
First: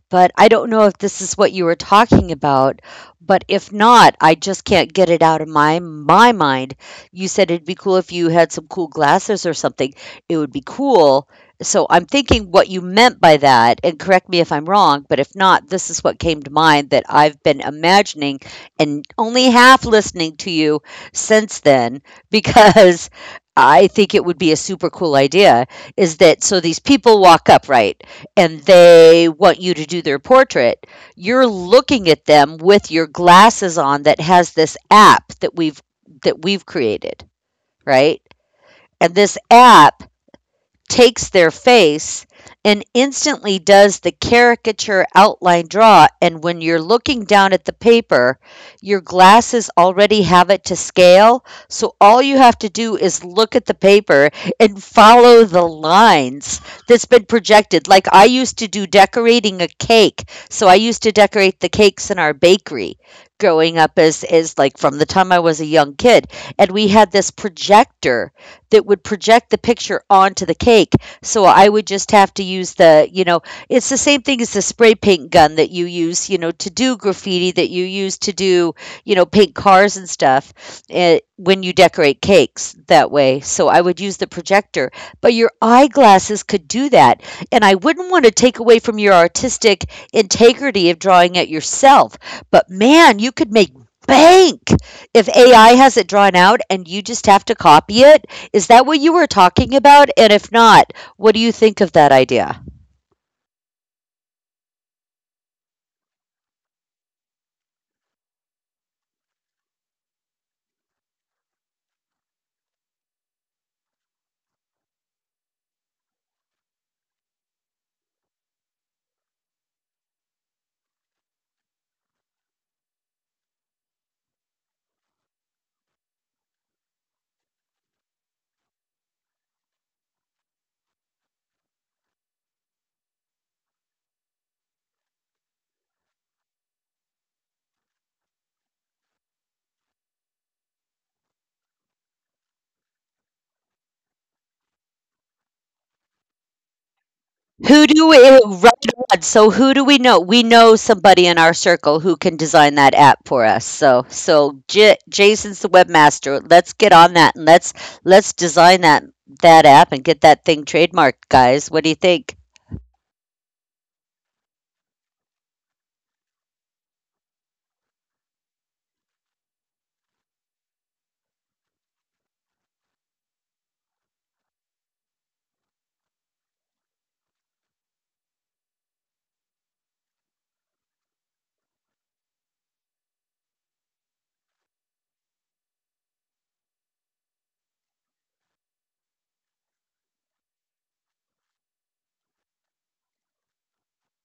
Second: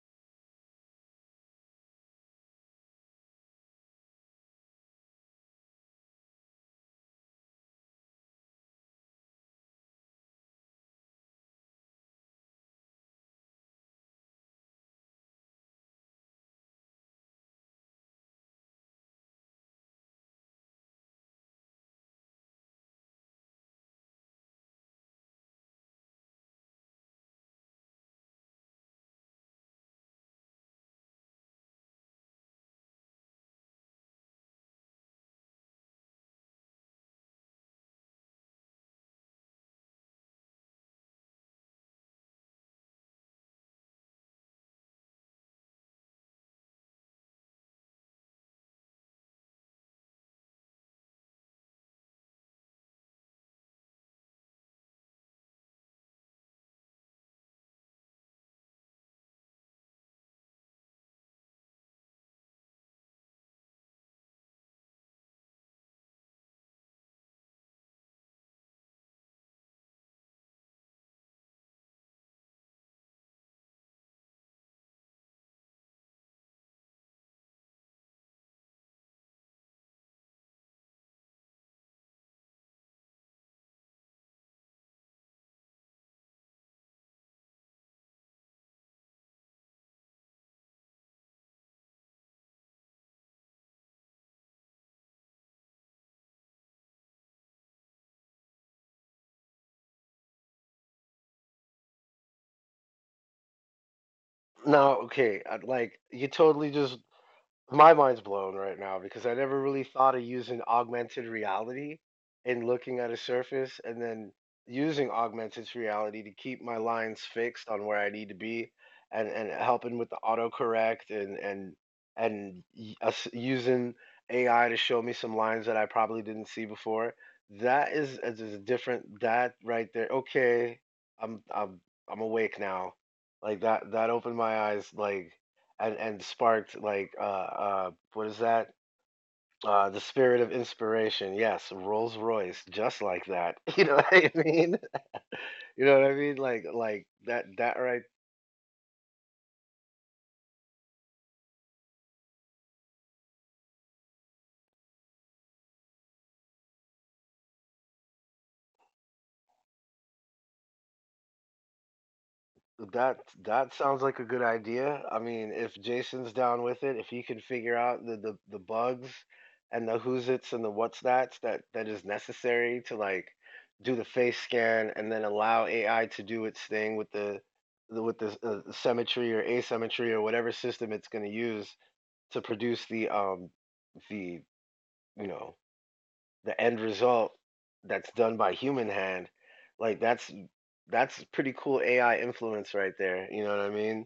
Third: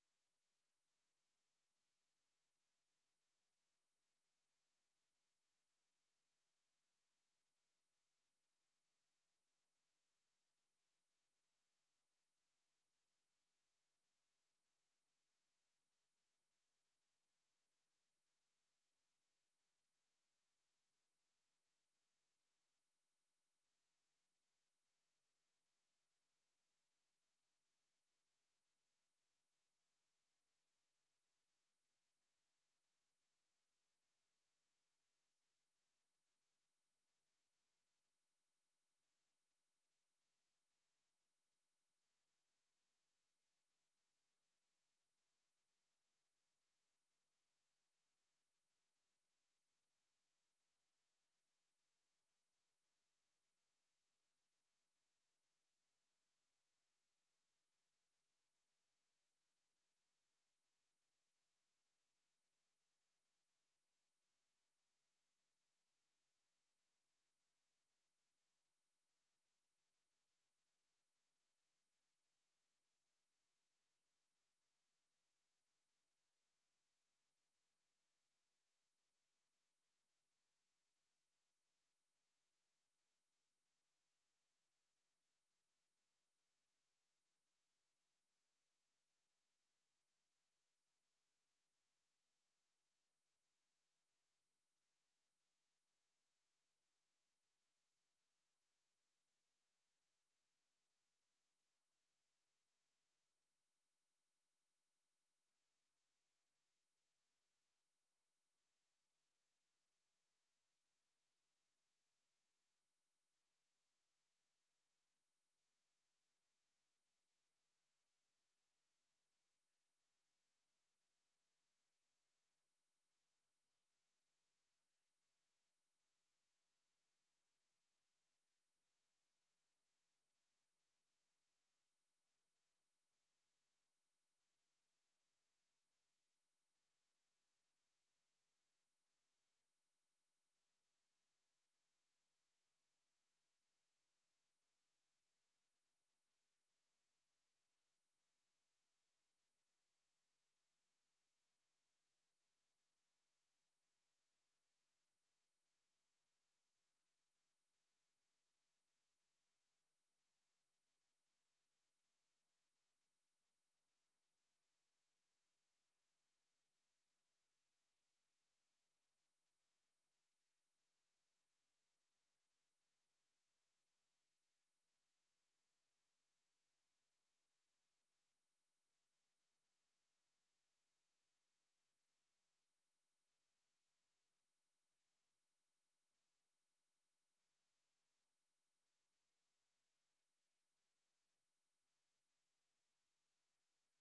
A: but I don't know if this is what you were talking about, but if not, I just can't get it out of my mind. You said it'd be cool if you had some cool glasses or something. It would be cool. So I'm thinking what you meant by that, and correct me if I'm wrong, but if not, this is what came to mind that I've been imagining and only half listening to you since then because I think it would be a super cool idea. Is that so these people walk upright and they want you to do their portrait, you're looking at them with your glasses on that has this app that we've created, right? And this app takes their face and instantly does the caricature outline draw. And when you're looking down at the paper, your glasses already have it to scale. So all you have to do is look at the paper and follow the lines that's been projected. Like I used to do decorating a cake. So I used to decorate the cakes in our bakery growing up as like from the time I was a young kid. And we had this projector that would project the picture onto the cake. So I would just have to use the, you know, it's the same thing as the spray paint gun that you use, you know, to do graffiti that you use to do, you know, paint cars and stuff when you decorate cakes that way. So I would use the projector, but your eyeglasses could do that. And I wouldn't want to take away from your artistic integrity of drawing it yourself. But man, you could make bank if AI has it drawn out and you just have to copy it. Is that what you were talking about? And if not, what do you think of that idea?
B: No, okay. Like you totally just, my mind's blown right now because I never really thought of using augmented reality and looking at a surface and then using augmented reality to keep my lines fixed on where I need to be, and helping with the autocorrect and us using AI to show me some lines that I probably didn't see before. That is, is different. That right there. Okay, I'm I'm I'm awake now. Like that opened my eyes, like, and sparked like, what is that? The spirit of inspiration. Yes, Rolls-Royce, just like that. You know what I mean? You know what I mean? Like like that that right.
A: Right on. So who do we know? We know somebody in our circle who can design that app for us. So, so Jason's the webmaster. Let's get on that, and let's design that app and get that thing trademarked, guys. What do you think?
B: That that sounds like a good idea. I mean, if Jason's down with it, if he can figure out the bugs and the who's its and the what's that is necessary to like do the face scan and then allow AI to do its thing with the symmetry or asymmetry or whatever system it's going to use to produce the you know the end result that's done by human hand, like that's pretty cool AI influence right there. You know what I mean?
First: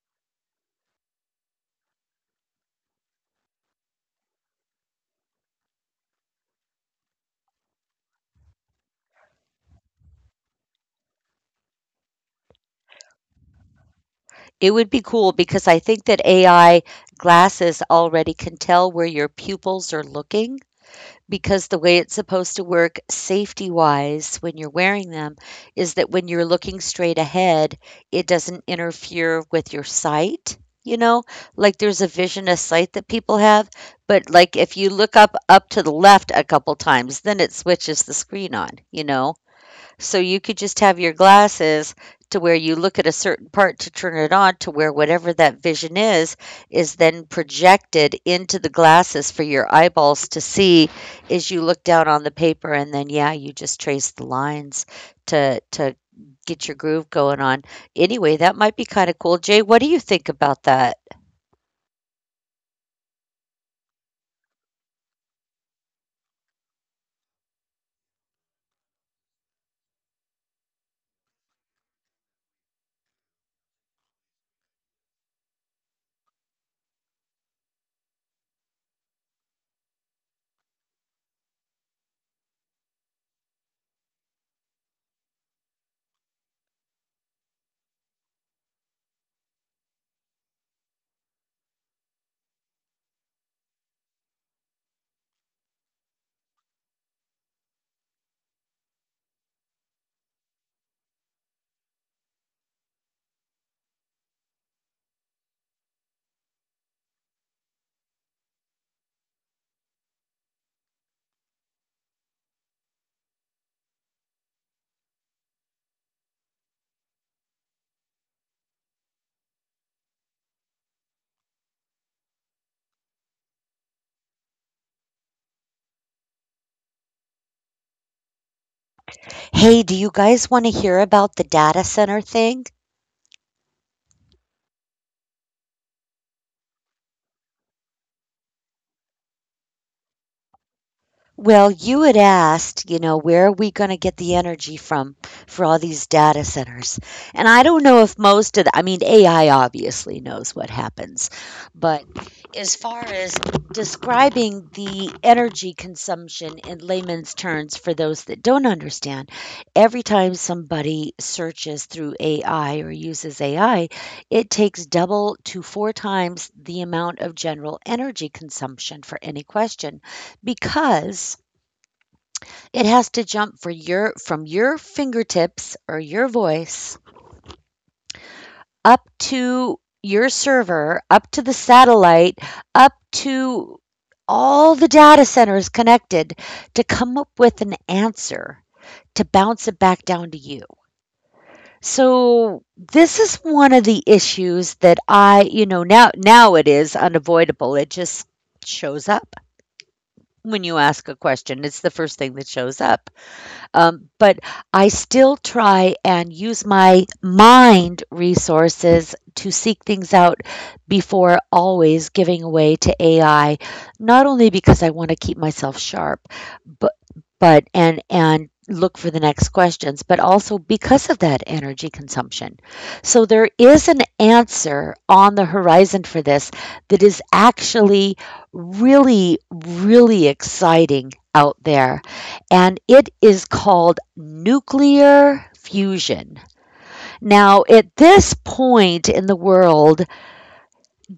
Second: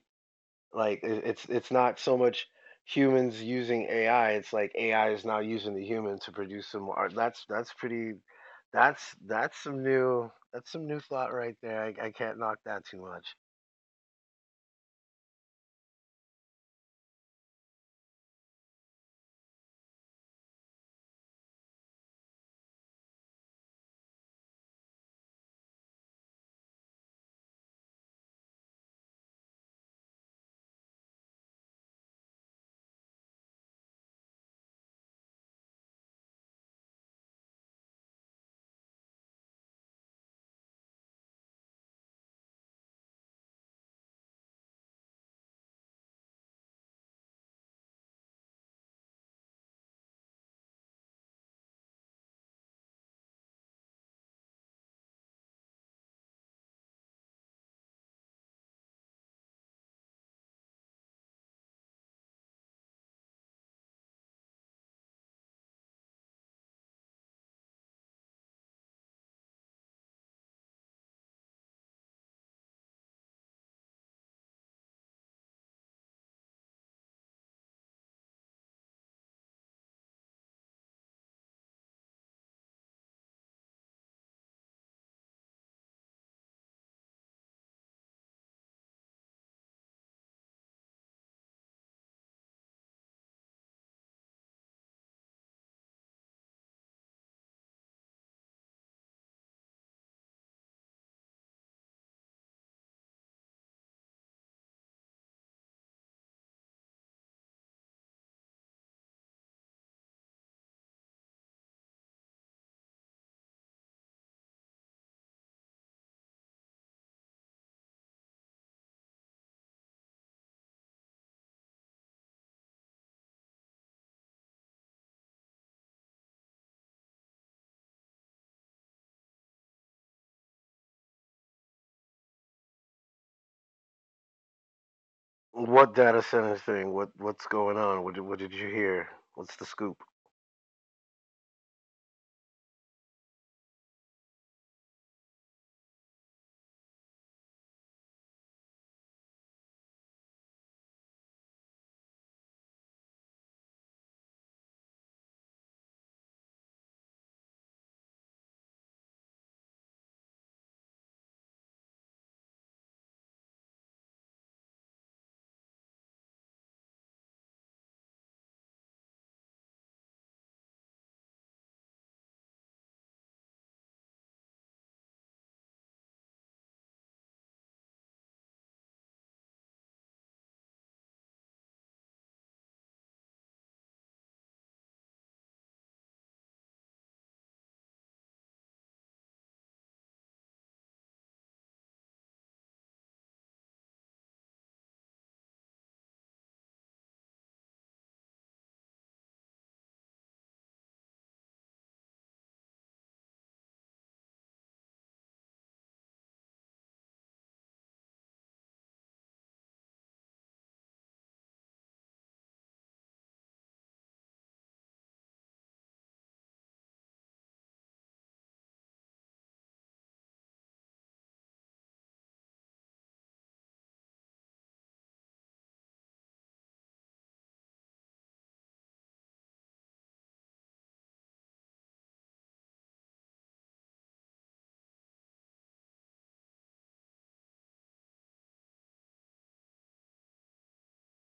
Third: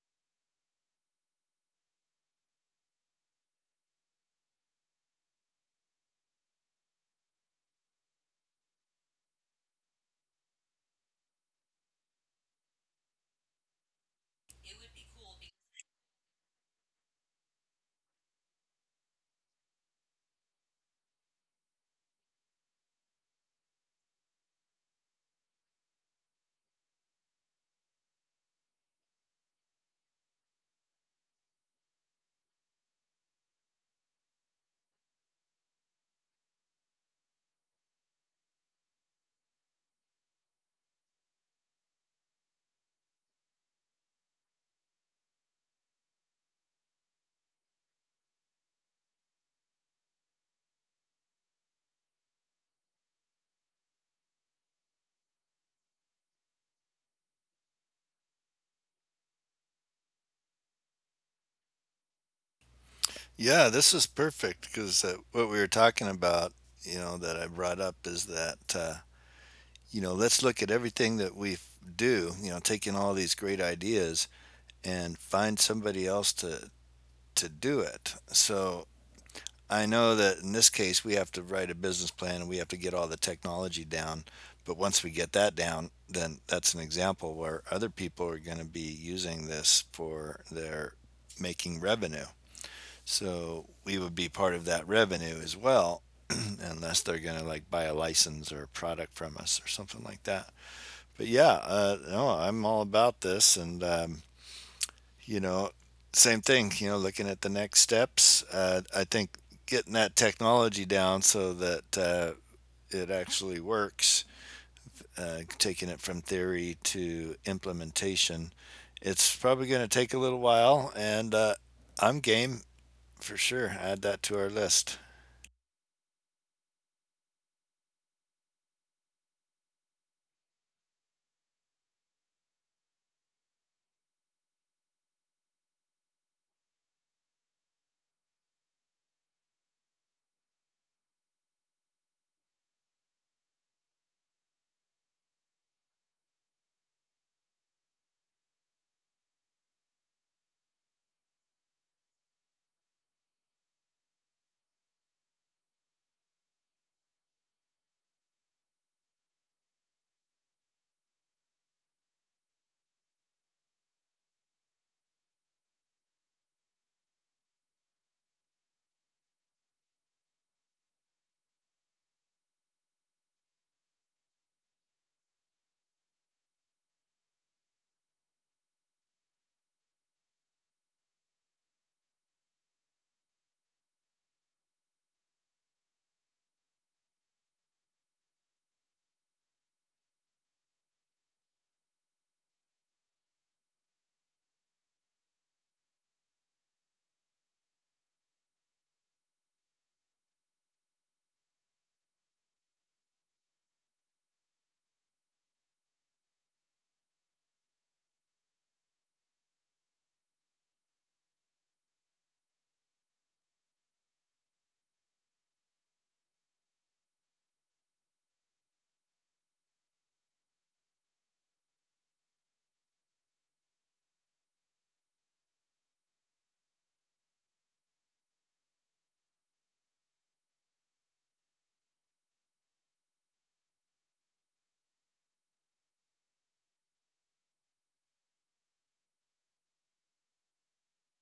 B: It's not so much humans using AI. It's like AI is now using the human to produce some art. That's pretty. That's some new thought right there. I can't knock that too much.
A: It would be cool because I think that AI glasses already can tell where your pupils are looking because the way it's supposed to work safety wise when you're wearing them is that when you're looking straight ahead, it doesn't interfere with your sight. You know, like there's a vision of sight that people have, but like if you look up to the left a couple times, then it switches the screen on, you know. So you could just have your glasses to where you look at a certain part to turn it on, to where whatever that vision is then projected into the glasses for your eyeballs to see as you look down on the paper, and then yeah, you just trace the lines to get your groove going on. Anyway, that might be kind of cool. Jay, what do you think about that?
C: Yeah, this is perfect, because what we were talking about, you know, that I brought up is that, you know, let's look at everything that we do, you know, taking all these great ideas and find somebody else to do it. So I know that in this case we have to write a business plan, and we have to get all the technology down. But once we get that down, then that's an example where other people are going to be using this for their making revenue. So we would be part of that revenue as well, unless they're going to like buy a license or a product from us or something like that. But yeah, no, I'm all about this, and you know, same thing. You know, looking at the next steps, I think getting that technology down so that it actually works, taking it from theory to implementation, it's probably going to take a little while, and I'm game for sure. Add that to our list.
A: Hey, do you guys want to hear about the data center thing?
B: What data center thing? What's going on? What did you hear? What's the scoop?
A: Well, you had asked, you know, where are we gonna get the energy from for all these data centers? And I don't know if most of the, I mean, AI obviously knows what happens, but as far as describing the energy consumption in layman's terms for those that don't understand, every time somebody searches through AI or uses AI, it takes double to four times the amount of general energy consumption for any question because it has to jump for your from your fingertips or your voice up to your server, up to the satellite, up to all the data centers connected to come up with an answer, to bounce it back down to you. So this is one of the issues that I, you know, now it is unavoidable. It just shows up when you ask a question. It's the first thing that shows up. But I still try and use my mind resources to seek things out before always giving away to AI, not only because I want to keep myself sharp, but but and look for the next questions, but also because of that energy consumption. So there is an answer on the horizon for this that is actually really, really exciting out there, and it is called nuclear fusion. Now, at this point in the world,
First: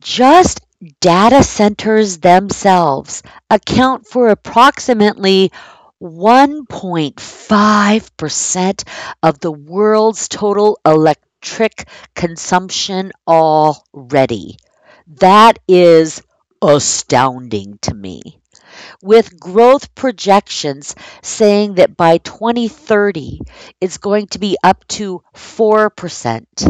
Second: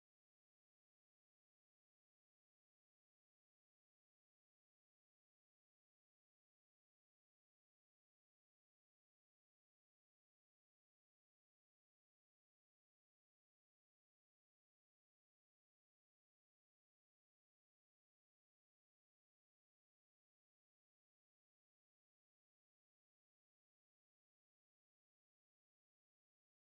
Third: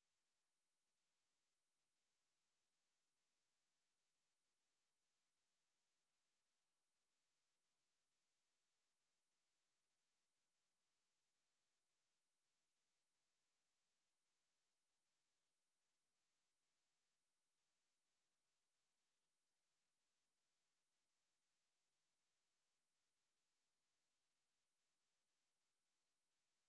A: just data centers themselves account for approximately 1.5% of the world's total electric consumption already. That is astounding to me, with growth projections saying that by 2030, it's going to be up to 4%.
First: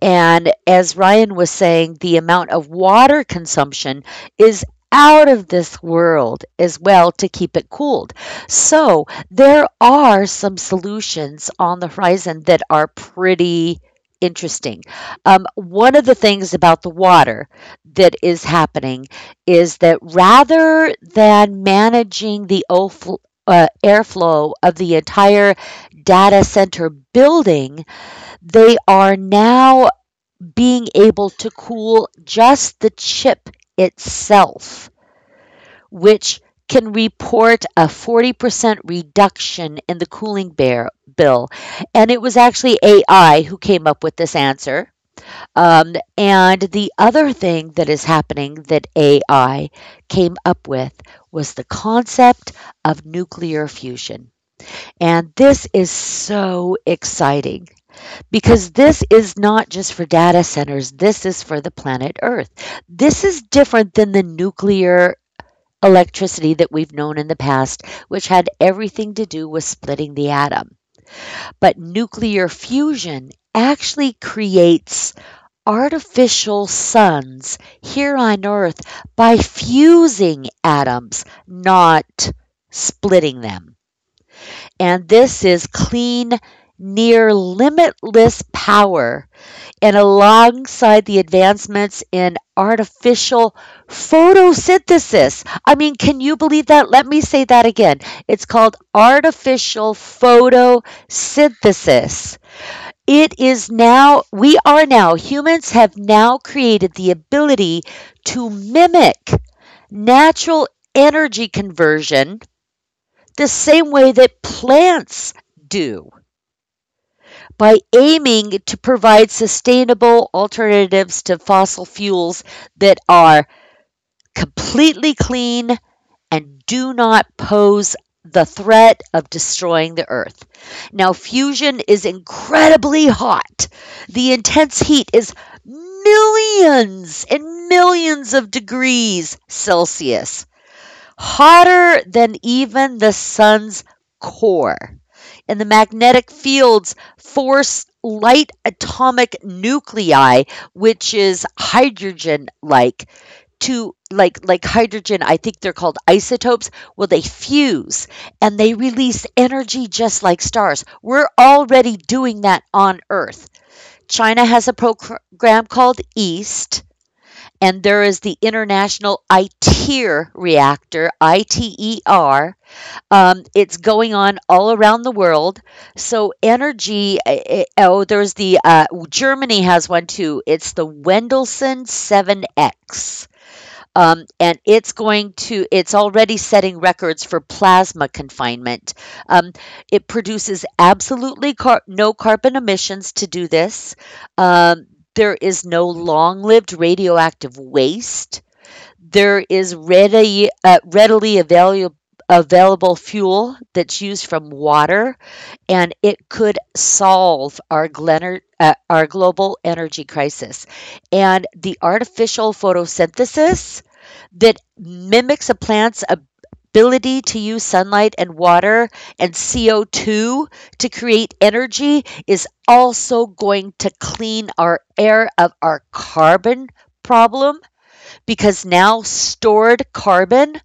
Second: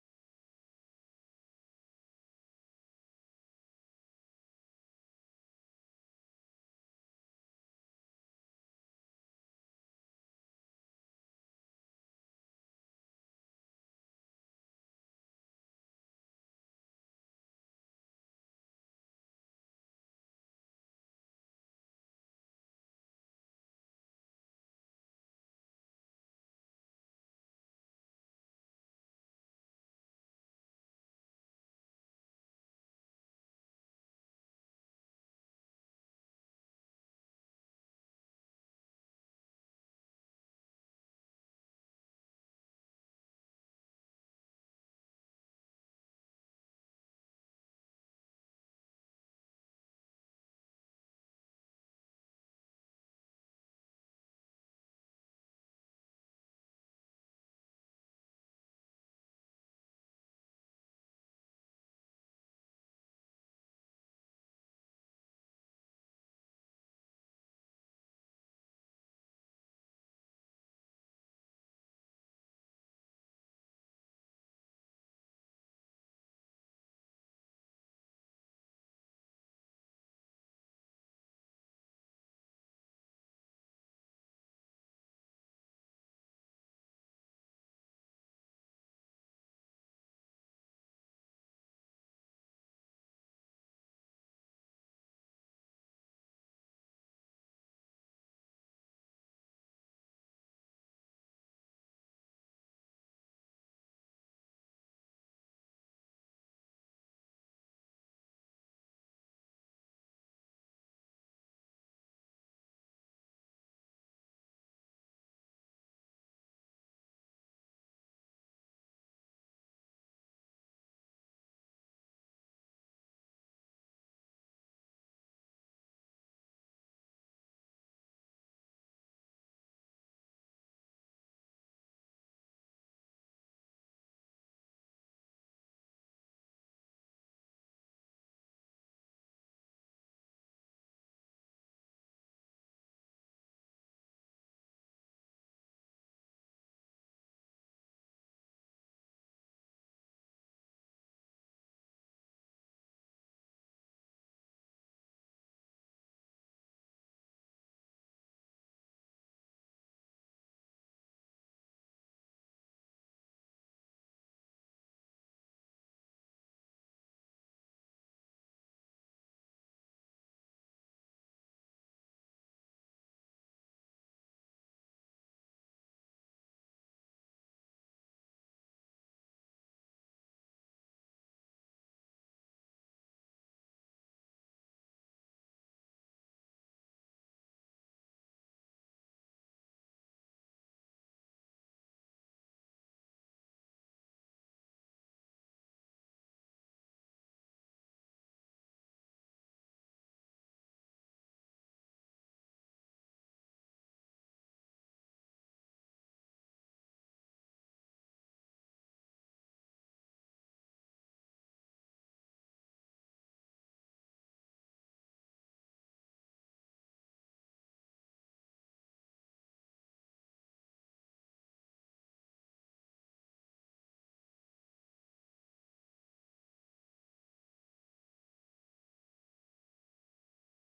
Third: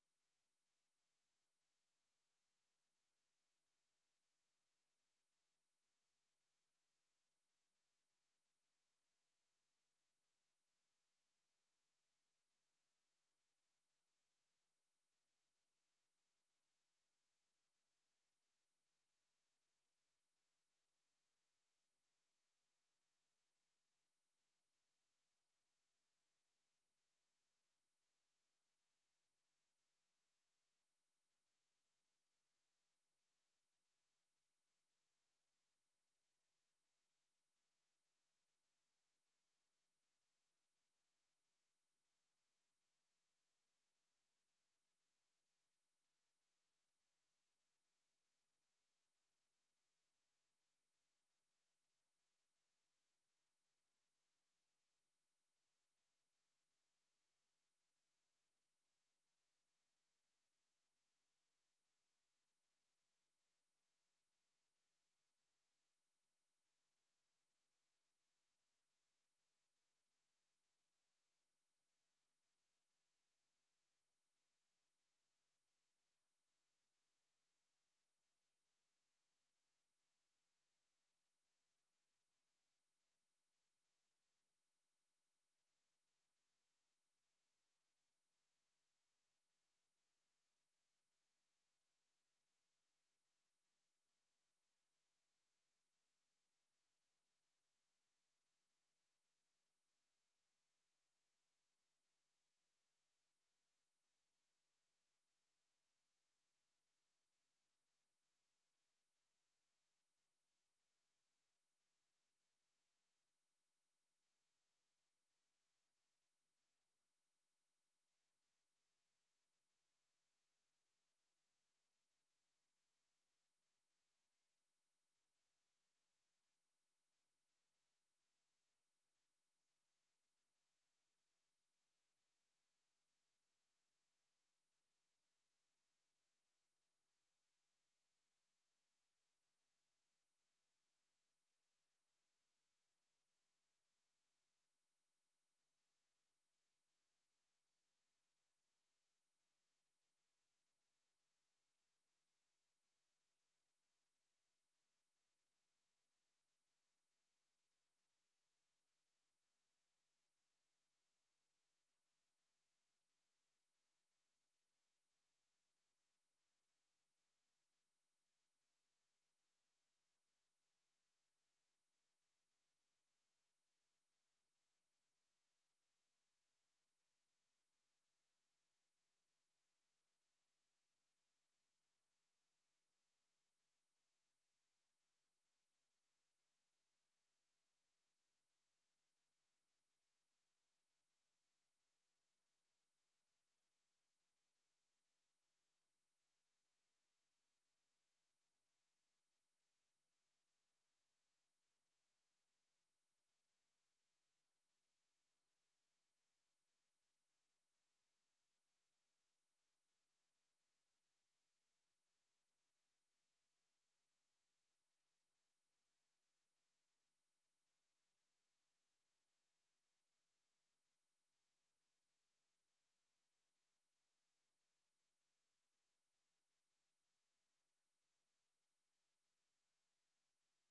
A: And as Ryan was saying, the amount of water consumption is out of this world as well to keep it cooled. So there are some solutions on the horizon that are pretty interesting. One of the things about the water that is happening is that rather than managing the airflow of the entire data center building, they are now being able to cool just the chip itself, which can report a 40% reduction in the cooling bear bill. And it was actually AI who came up with this answer. And the other thing that is happening that AI came up with was the concept of nuclear fusion. And this is so exciting because this is not just for data centers, this is for the planet Earth. This is different than the nuclear electricity that we've known in the past, which had everything to do with splitting the atom. But nuclear fusion actually creates artificial suns here on Earth by fusing atoms, not splitting them. And this is clean, near limitless power, and alongside the advancements in artificial photosynthesis. I mean, can you believe that? Let me say that again. It's called artificial photosynthesis. It is now, we are now, Humans have now created the ability to mimic natural energy conversion the same way that plants do by aiming to provide sustainable alternatives to fossil fuels that are completely clean and do not pose the threat of destroying the earth. Now, fusion is incredibly hot. The intense heat is millions and millions of degrees Celsius, hotter than even the sun's core, and the magnetic fields force light atomic nuclei, which is hydrogen like to hydrogen, I think they're called isotopes. Well, they fuse and they release energy just like stars. We're already doing that on earth. China has a program called EAST, and there is the international ITER reactor, ITER. It's going on all around the world. So energy. Oh, there's the Germany has one too. It's the Wendelson 7X, and it's going to. It's already setting records for plasma confinement. Um, it produces absolutely no carbon emissions to do this. Um, there is no long lived radioactive waste. There is readily available fuel that's used from water, and it could solve our global energy crisis. And the artificial photosynthesis that mimics a plant's ability to use sunlight and water and CO2 to create energy is also going to clean our air of our carbon problem because now stored carbon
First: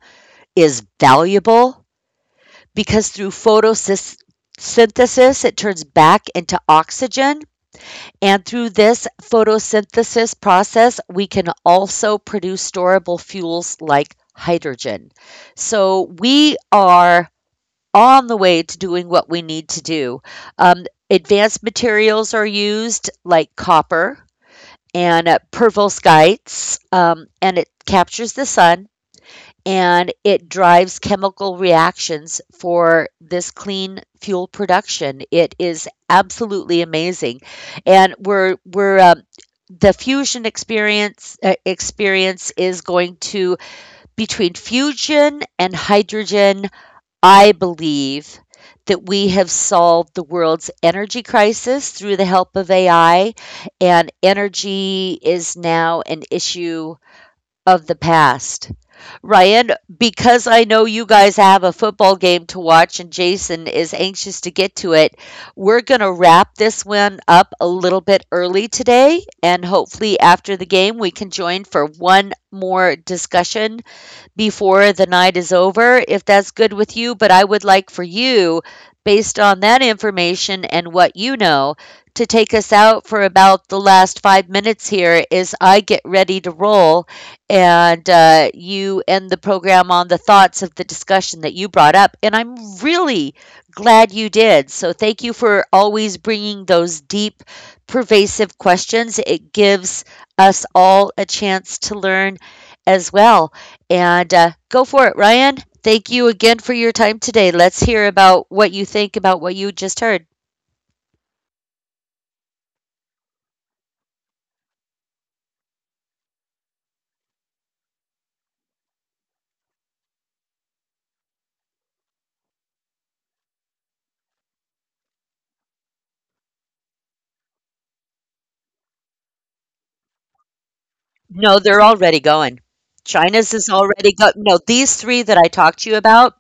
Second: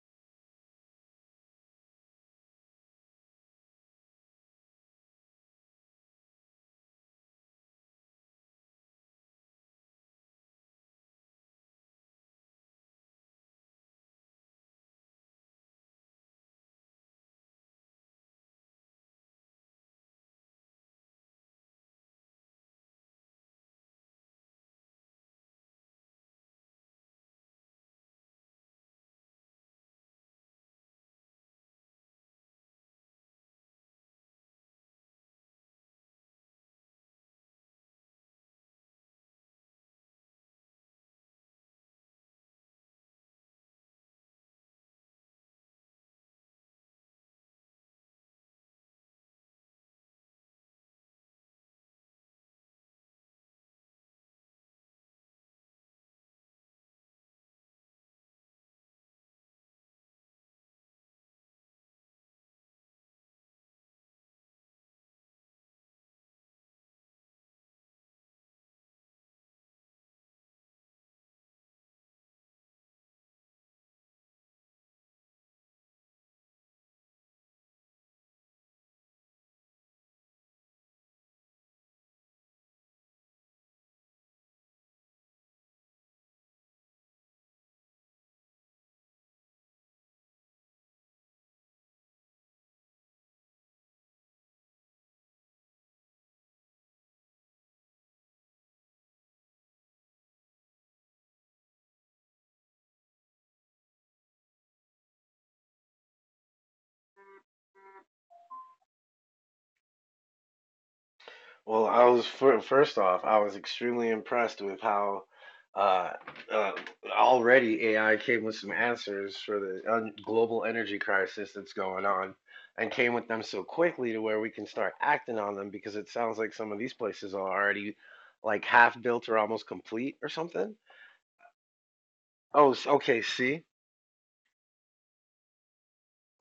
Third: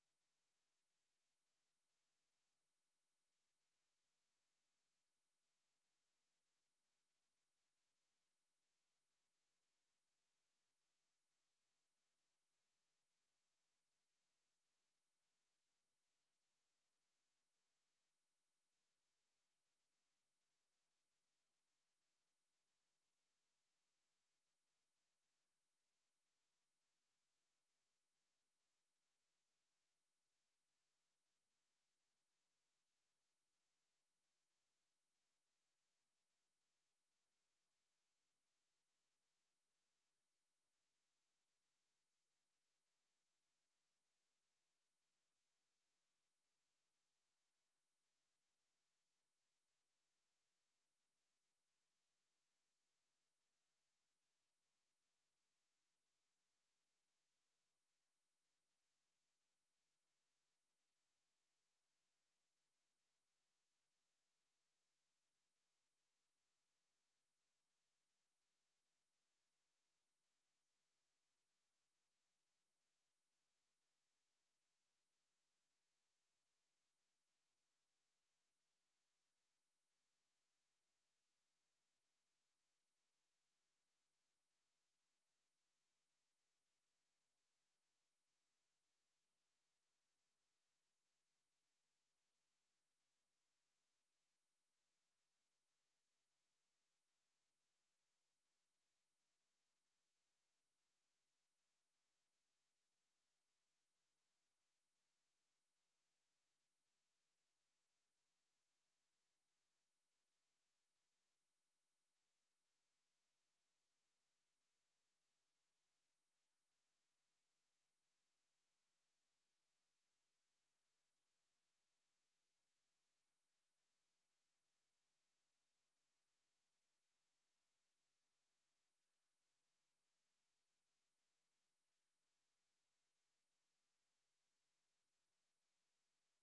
A: is valuable because through photosynthesis it turns back into oxygen. And through this photosynthesis process, we can also produce storable fuels like hydrogen. So we are on the way to doing what we need to do. Advanced materials are used like copper and perovskites, and it captures the sun and it drives chemical reactions for this clean fuel production. It is absolutely amazing, and we're the fusion experience experience is going to between fusion and hydrogen. I believe that we have solved the world's energy crisis through the help of AI, and energy is now an issue of the past. Ryan, because I know you guys have a football game to watch and Jason is anxious to get to it, we're going to wrap this one up a little bit early today. And hopefully, after the game, we can join for one more discussion before the night is over, if that's good with you. But I would like for you, based on that information and what you know, to take us out for about the last 5 minutes here as I get ready to roll, and you end the program on the thoughts of the discussion that you brought up. And I'm really glad you did. So thank you for always bringing those deep, pervasive questions. It gives us all a chance to learn as well. And go for it, Ryan. Thank you again for your time today. Let's hear about what you think about what you just heard.
B: Well, I was first off, I was extremely impressed with how uh, uh, already AI came with some answers for the un- global energy crisis that's going on, and came with them so quickly to where we can start acting on them because it sounds like some of these places are already like half built or almost complete or something.
A: No, they're already going.
B: Oh, okay.
A: China's
B: See,
A: is already go. No, these three that I talked to you about,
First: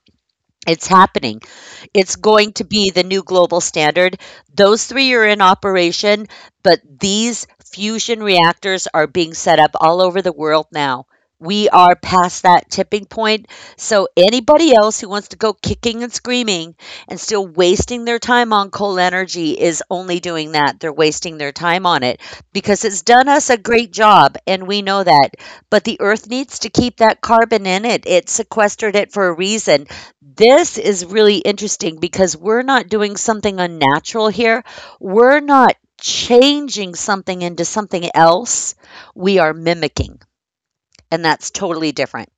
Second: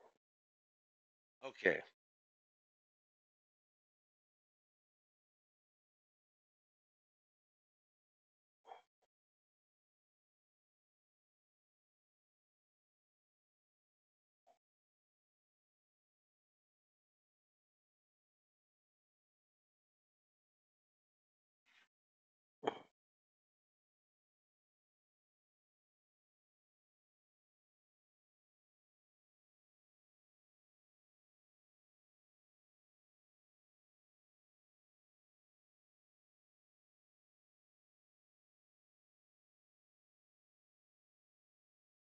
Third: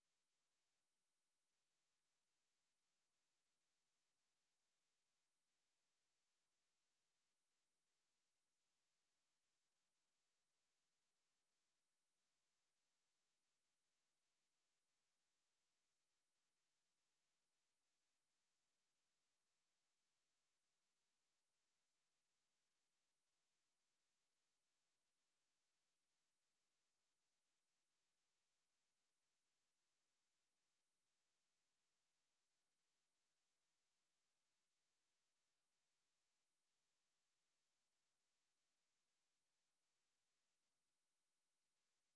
A: it's happening.
B: okay.
A: It's going to be the new global standard. Those three are in operation, but these fusion reactors are being set up all over the world now. We are past that tipping point. So, anybody else who wants to go kicking and screaming and still wasting their time on coal energy is only doing that. They're wasting their time on it because it's done us a great job, and we know that. But the earth needs to keep that carbon in it. It sequestered it for a reason. This is really interesting because we're not doing something unnatural here. We're not changing something into something else. We are mimicking, and that's totally different.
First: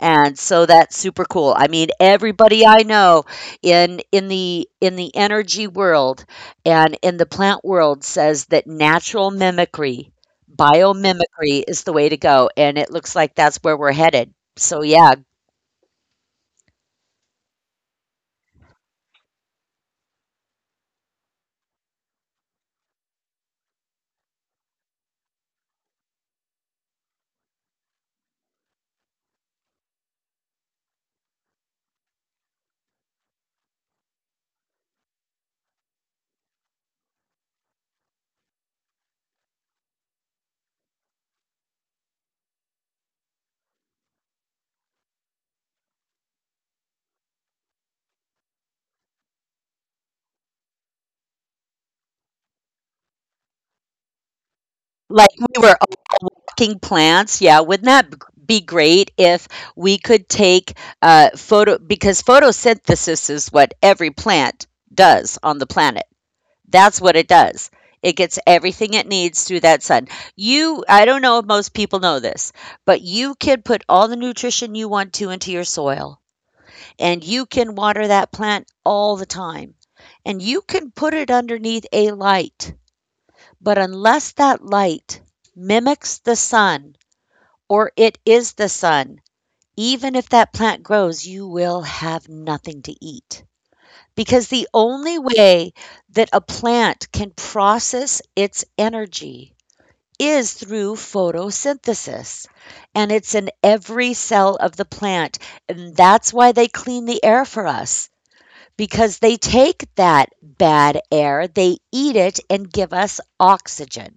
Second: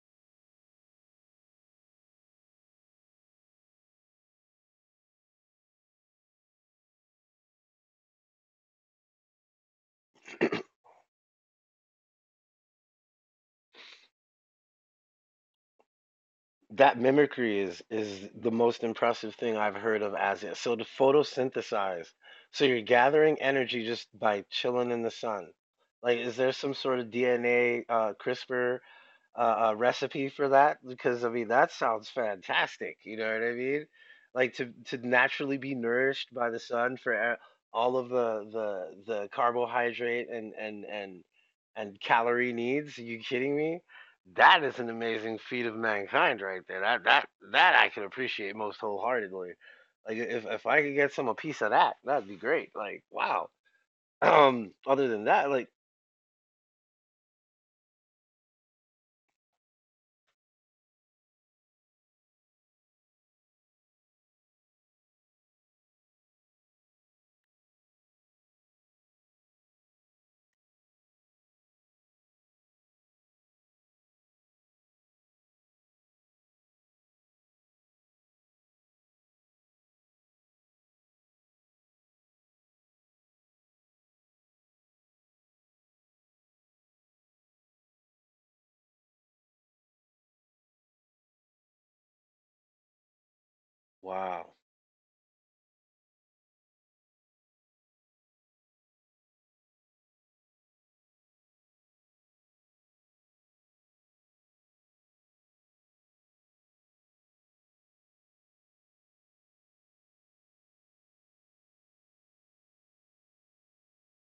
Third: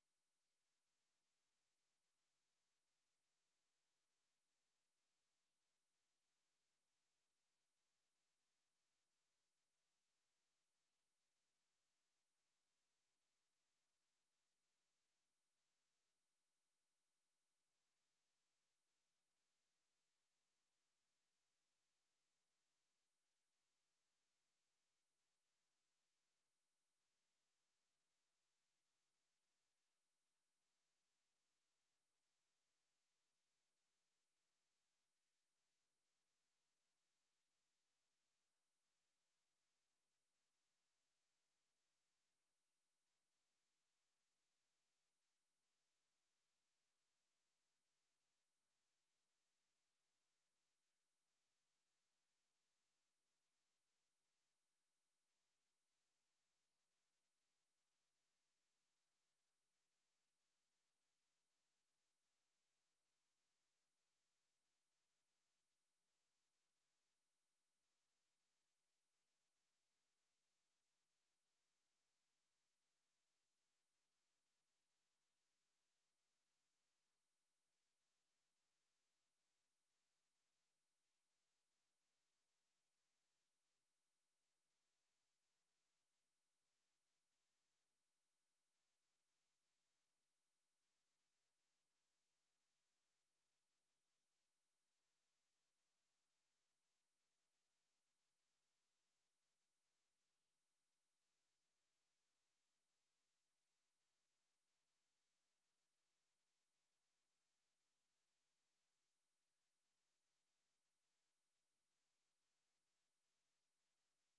A: And so that's super cool. I mean, everybody I know in the energy world and in the plant world says that natural mimicry, biomimicry is the way to go, and it looks like that's where we're headed. So yeah,
B: That mimicry is the most impressive thing I've heard of as yet. So to photosynthesize, so you're gathering energy just by chilling in the sun. Like, is there some sort of DNA, CRISPR a recipe for that? Because I mean, that sounds fantastic. You know what I mean? Like to naturally be nourished by the sun for all of the carbohydrate and calorie needs. Are you kidding me? That is an amazing feat of mankind right there. That I can appreciate most wholeheartedly. Like if I could get some a piece of that, that'd be great. Like wow. Um. Other than
A: like
B: that, like
A: we were king plants. Yeah, wouldn't be great if we could take photo because photosynthesis is what every plant does on the planet. That's what it does. It gets everything it needs through that sun. You i don't know if most people know this, but you can put all the nutrition you want to into your soil, and you can water that plant all the time, and you can put it underneath a light, but unless that light mimics the sun or it is the sun. Even if that plant grows, you will have nothing to eat.
B: wow.
A: Because the only way that a plant can process its energy is through photosynthesis. And it's in every cell of the plant. And that's why they clean the air for us, because they take that bad air, they eat it, and give us oxygen.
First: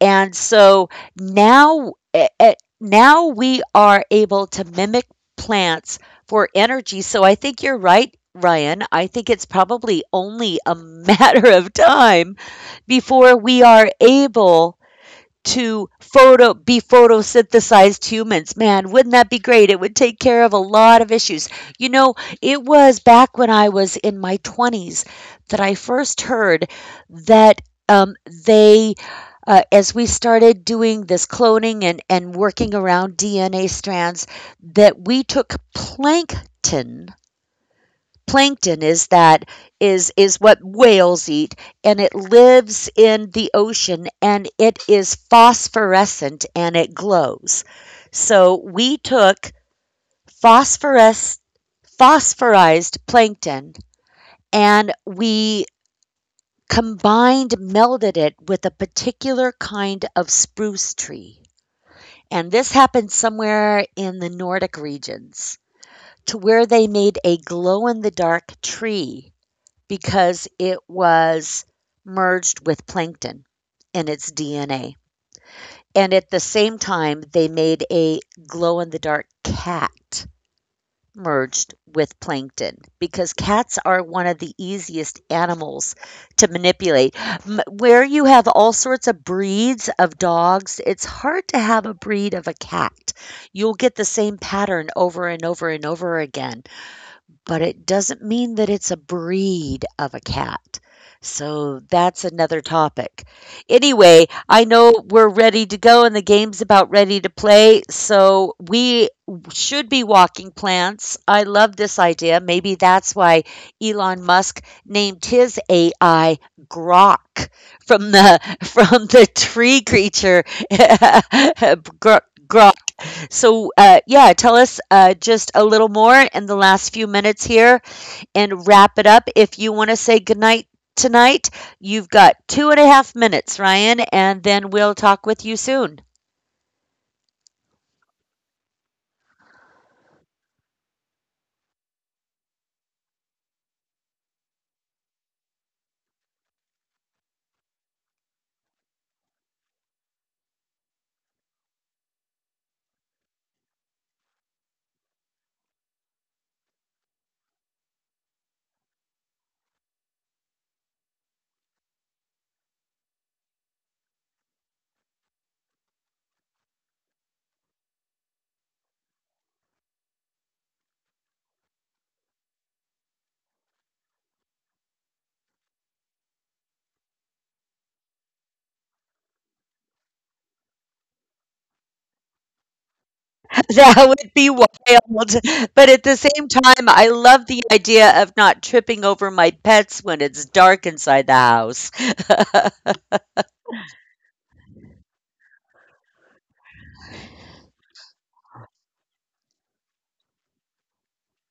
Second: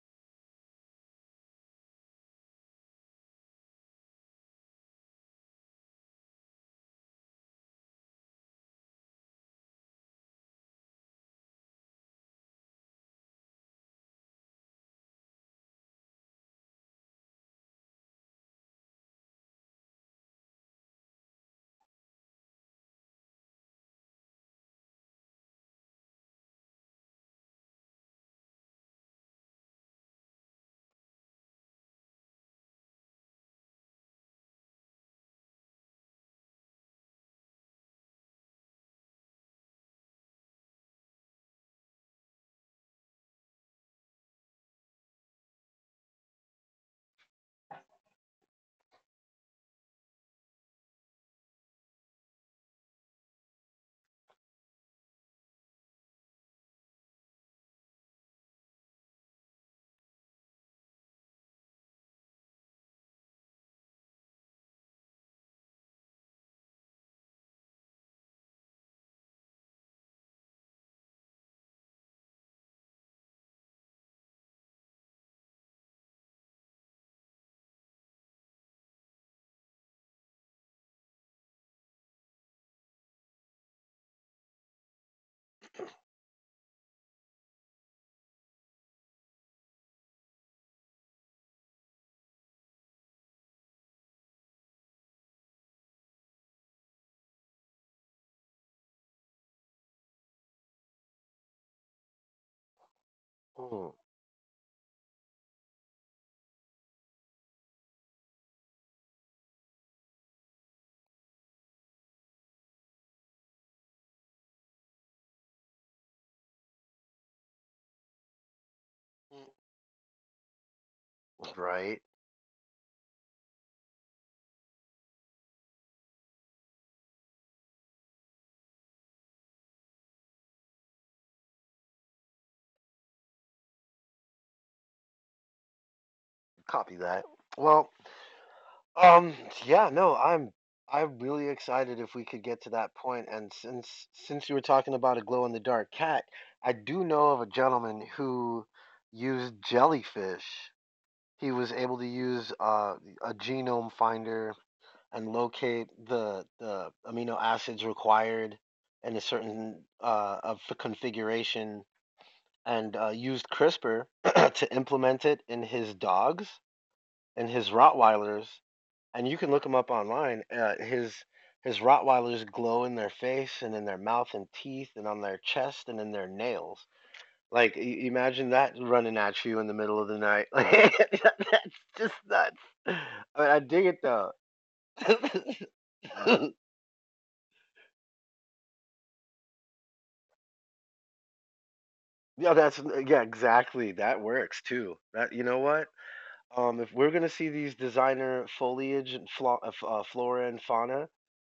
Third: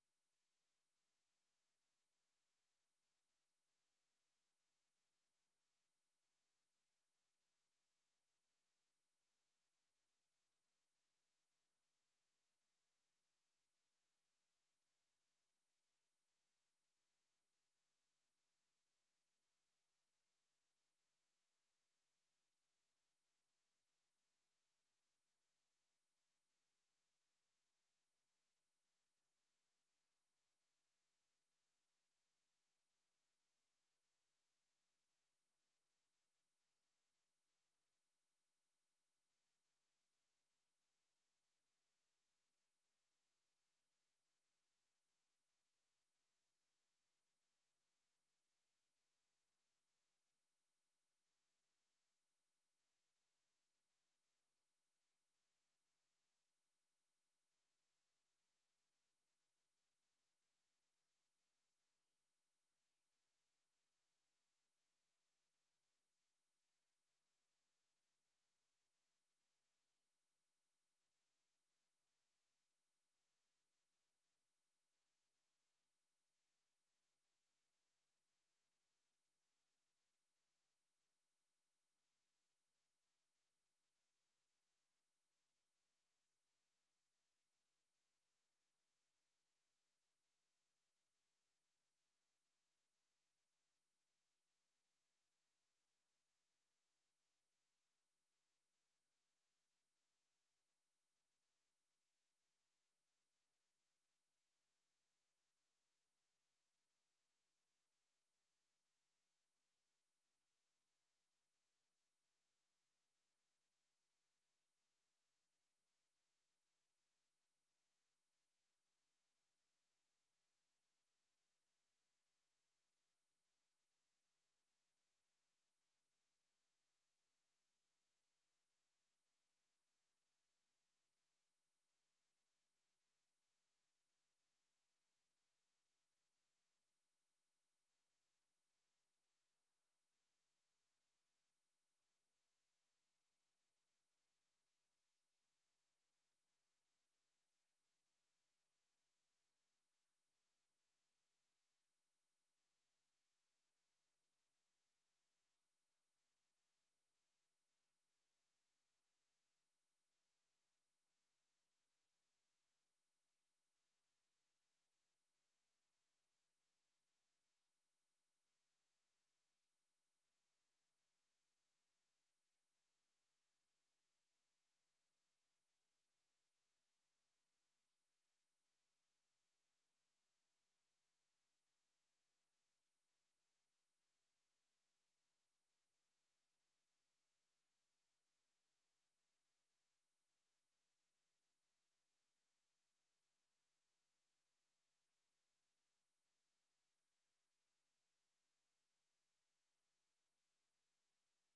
A: And so now, now we are able to mimic plants for energy. So I think you're right, Ryan. I think it's probably only a matter of time before we are able to photosynthesized humans. Man, wouldn't that be great? It would take care of a lot of issues. You know, it was back when I was in my 20s that I first heard that um, they as we started doing this cloning and working around DNA strands, that we took plankton is that is what whales eat, and it lives in the ocean and it is phosphorescent and it glows. So we took phosphorus phosphorized plankton, and we combined melded it with a particular kind of spruce tree. And this happened somewhere in the Nordic regions to where they made a glow in the dark tree because it was merged with plankton in its DNA. And at the same time, they made a glow in the dark cat merged with plankton because cats are one of the easiest animals to manipulate. Where you have all sorts of breeds of dogs, it's hard to have a breed of a cat. You'll get the same pattern over and over and over again, but it doesn't mean that it's a breed of a cat. So that's another topic.
B: Mm,
A: Anyway, I know we're ready to go and the game's about ready to play. So we should be walking plants. I love this idea. Maybe that's why Elon Musk named his AI Grok, from the from the
B: mm,
A: tree creature
B: right.
A: Grok. Grok. So, yeah, tell us just a little more in the last few minutes here and wrap it up. If you want to say goodnight tonight, you've got two and a half minutes, Ryan, and then we'll talk with you soon.
B: Copy that. Well, um, yeah, no, I'm really excited if we could get to that point. And since you were talking about a glow in the dark cat, I do know of a gentleman who used jellyfish. He was able to use a genome finder and locate the amino acids required in a certain of the configuration, and used CRISPR to implement it in his dogs and his Rottweilers, and you can look him up online. His Rottweilers glow in their face and in their mouth and teeth and on their chest and in their nails. Like imagine that running at you in the middle of the night. That's just nuts. I mean, I dig it
A: That would
B: though.
A: be wild. But at the same time, I love the idea of not tripping over my pets when it's dark inside the house.
B: Yeah, that's yeah, exactly. That works too. That, you know what? If we're gonna see these designer foliage and flora and fauna,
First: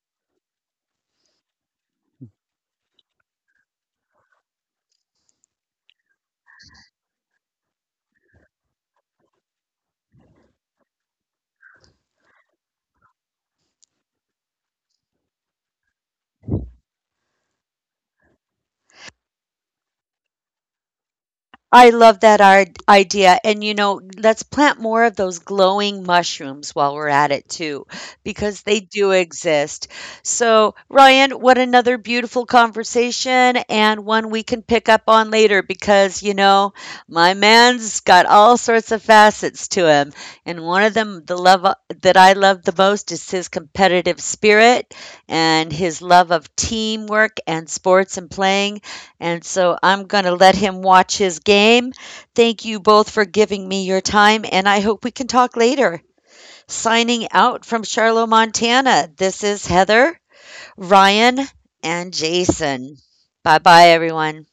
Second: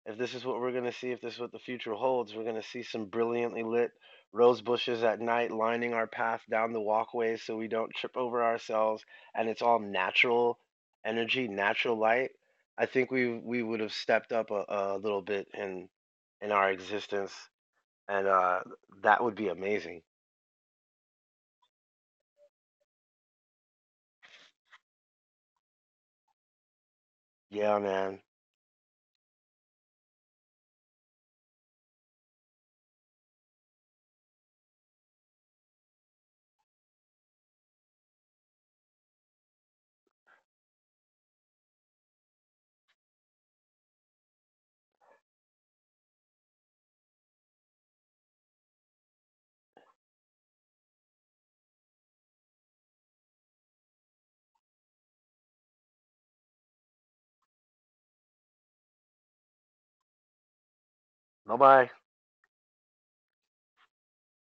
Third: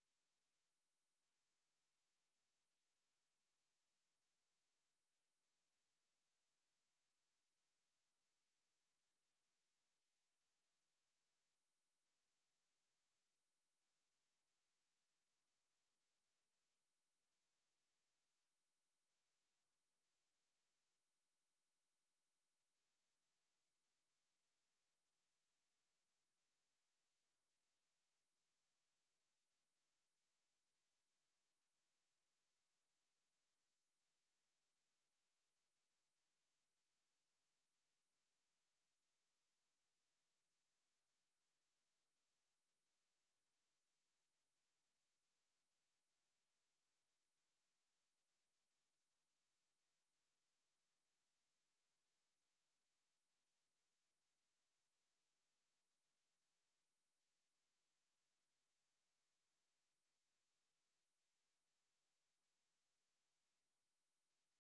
B: if this is what we're gonna see, if this is what the future holds, we're gonna see some brilliantly lit rose bushes at night lining our path down the walkways so we don't trip over ourselves, and it's all natural energy, natural light. I think we would have stepped up a little bit in our existence, and that would be amazing.
A: I love that idea. And, you know, let's plant more of those glowing mushrooms while we're at it,
B: Yeah,
A: too,
B: man.
A: because they do exist. So, Ryan, what another beautiful conversation, and one we can pick up on later because, you know, my man's got all sorts of facets to him. And one of them, the love that I love the most is his competitive spirit and his love of teamwork and sports and playing. And so I'm going to let him watch his game. Thank you both for giving me your time, and I hope we can talk later. Signing out from Charlotte, Montana, this is Heather, Ryan,
B: Bye bye.
A: and Jason. Bye bye, everyone.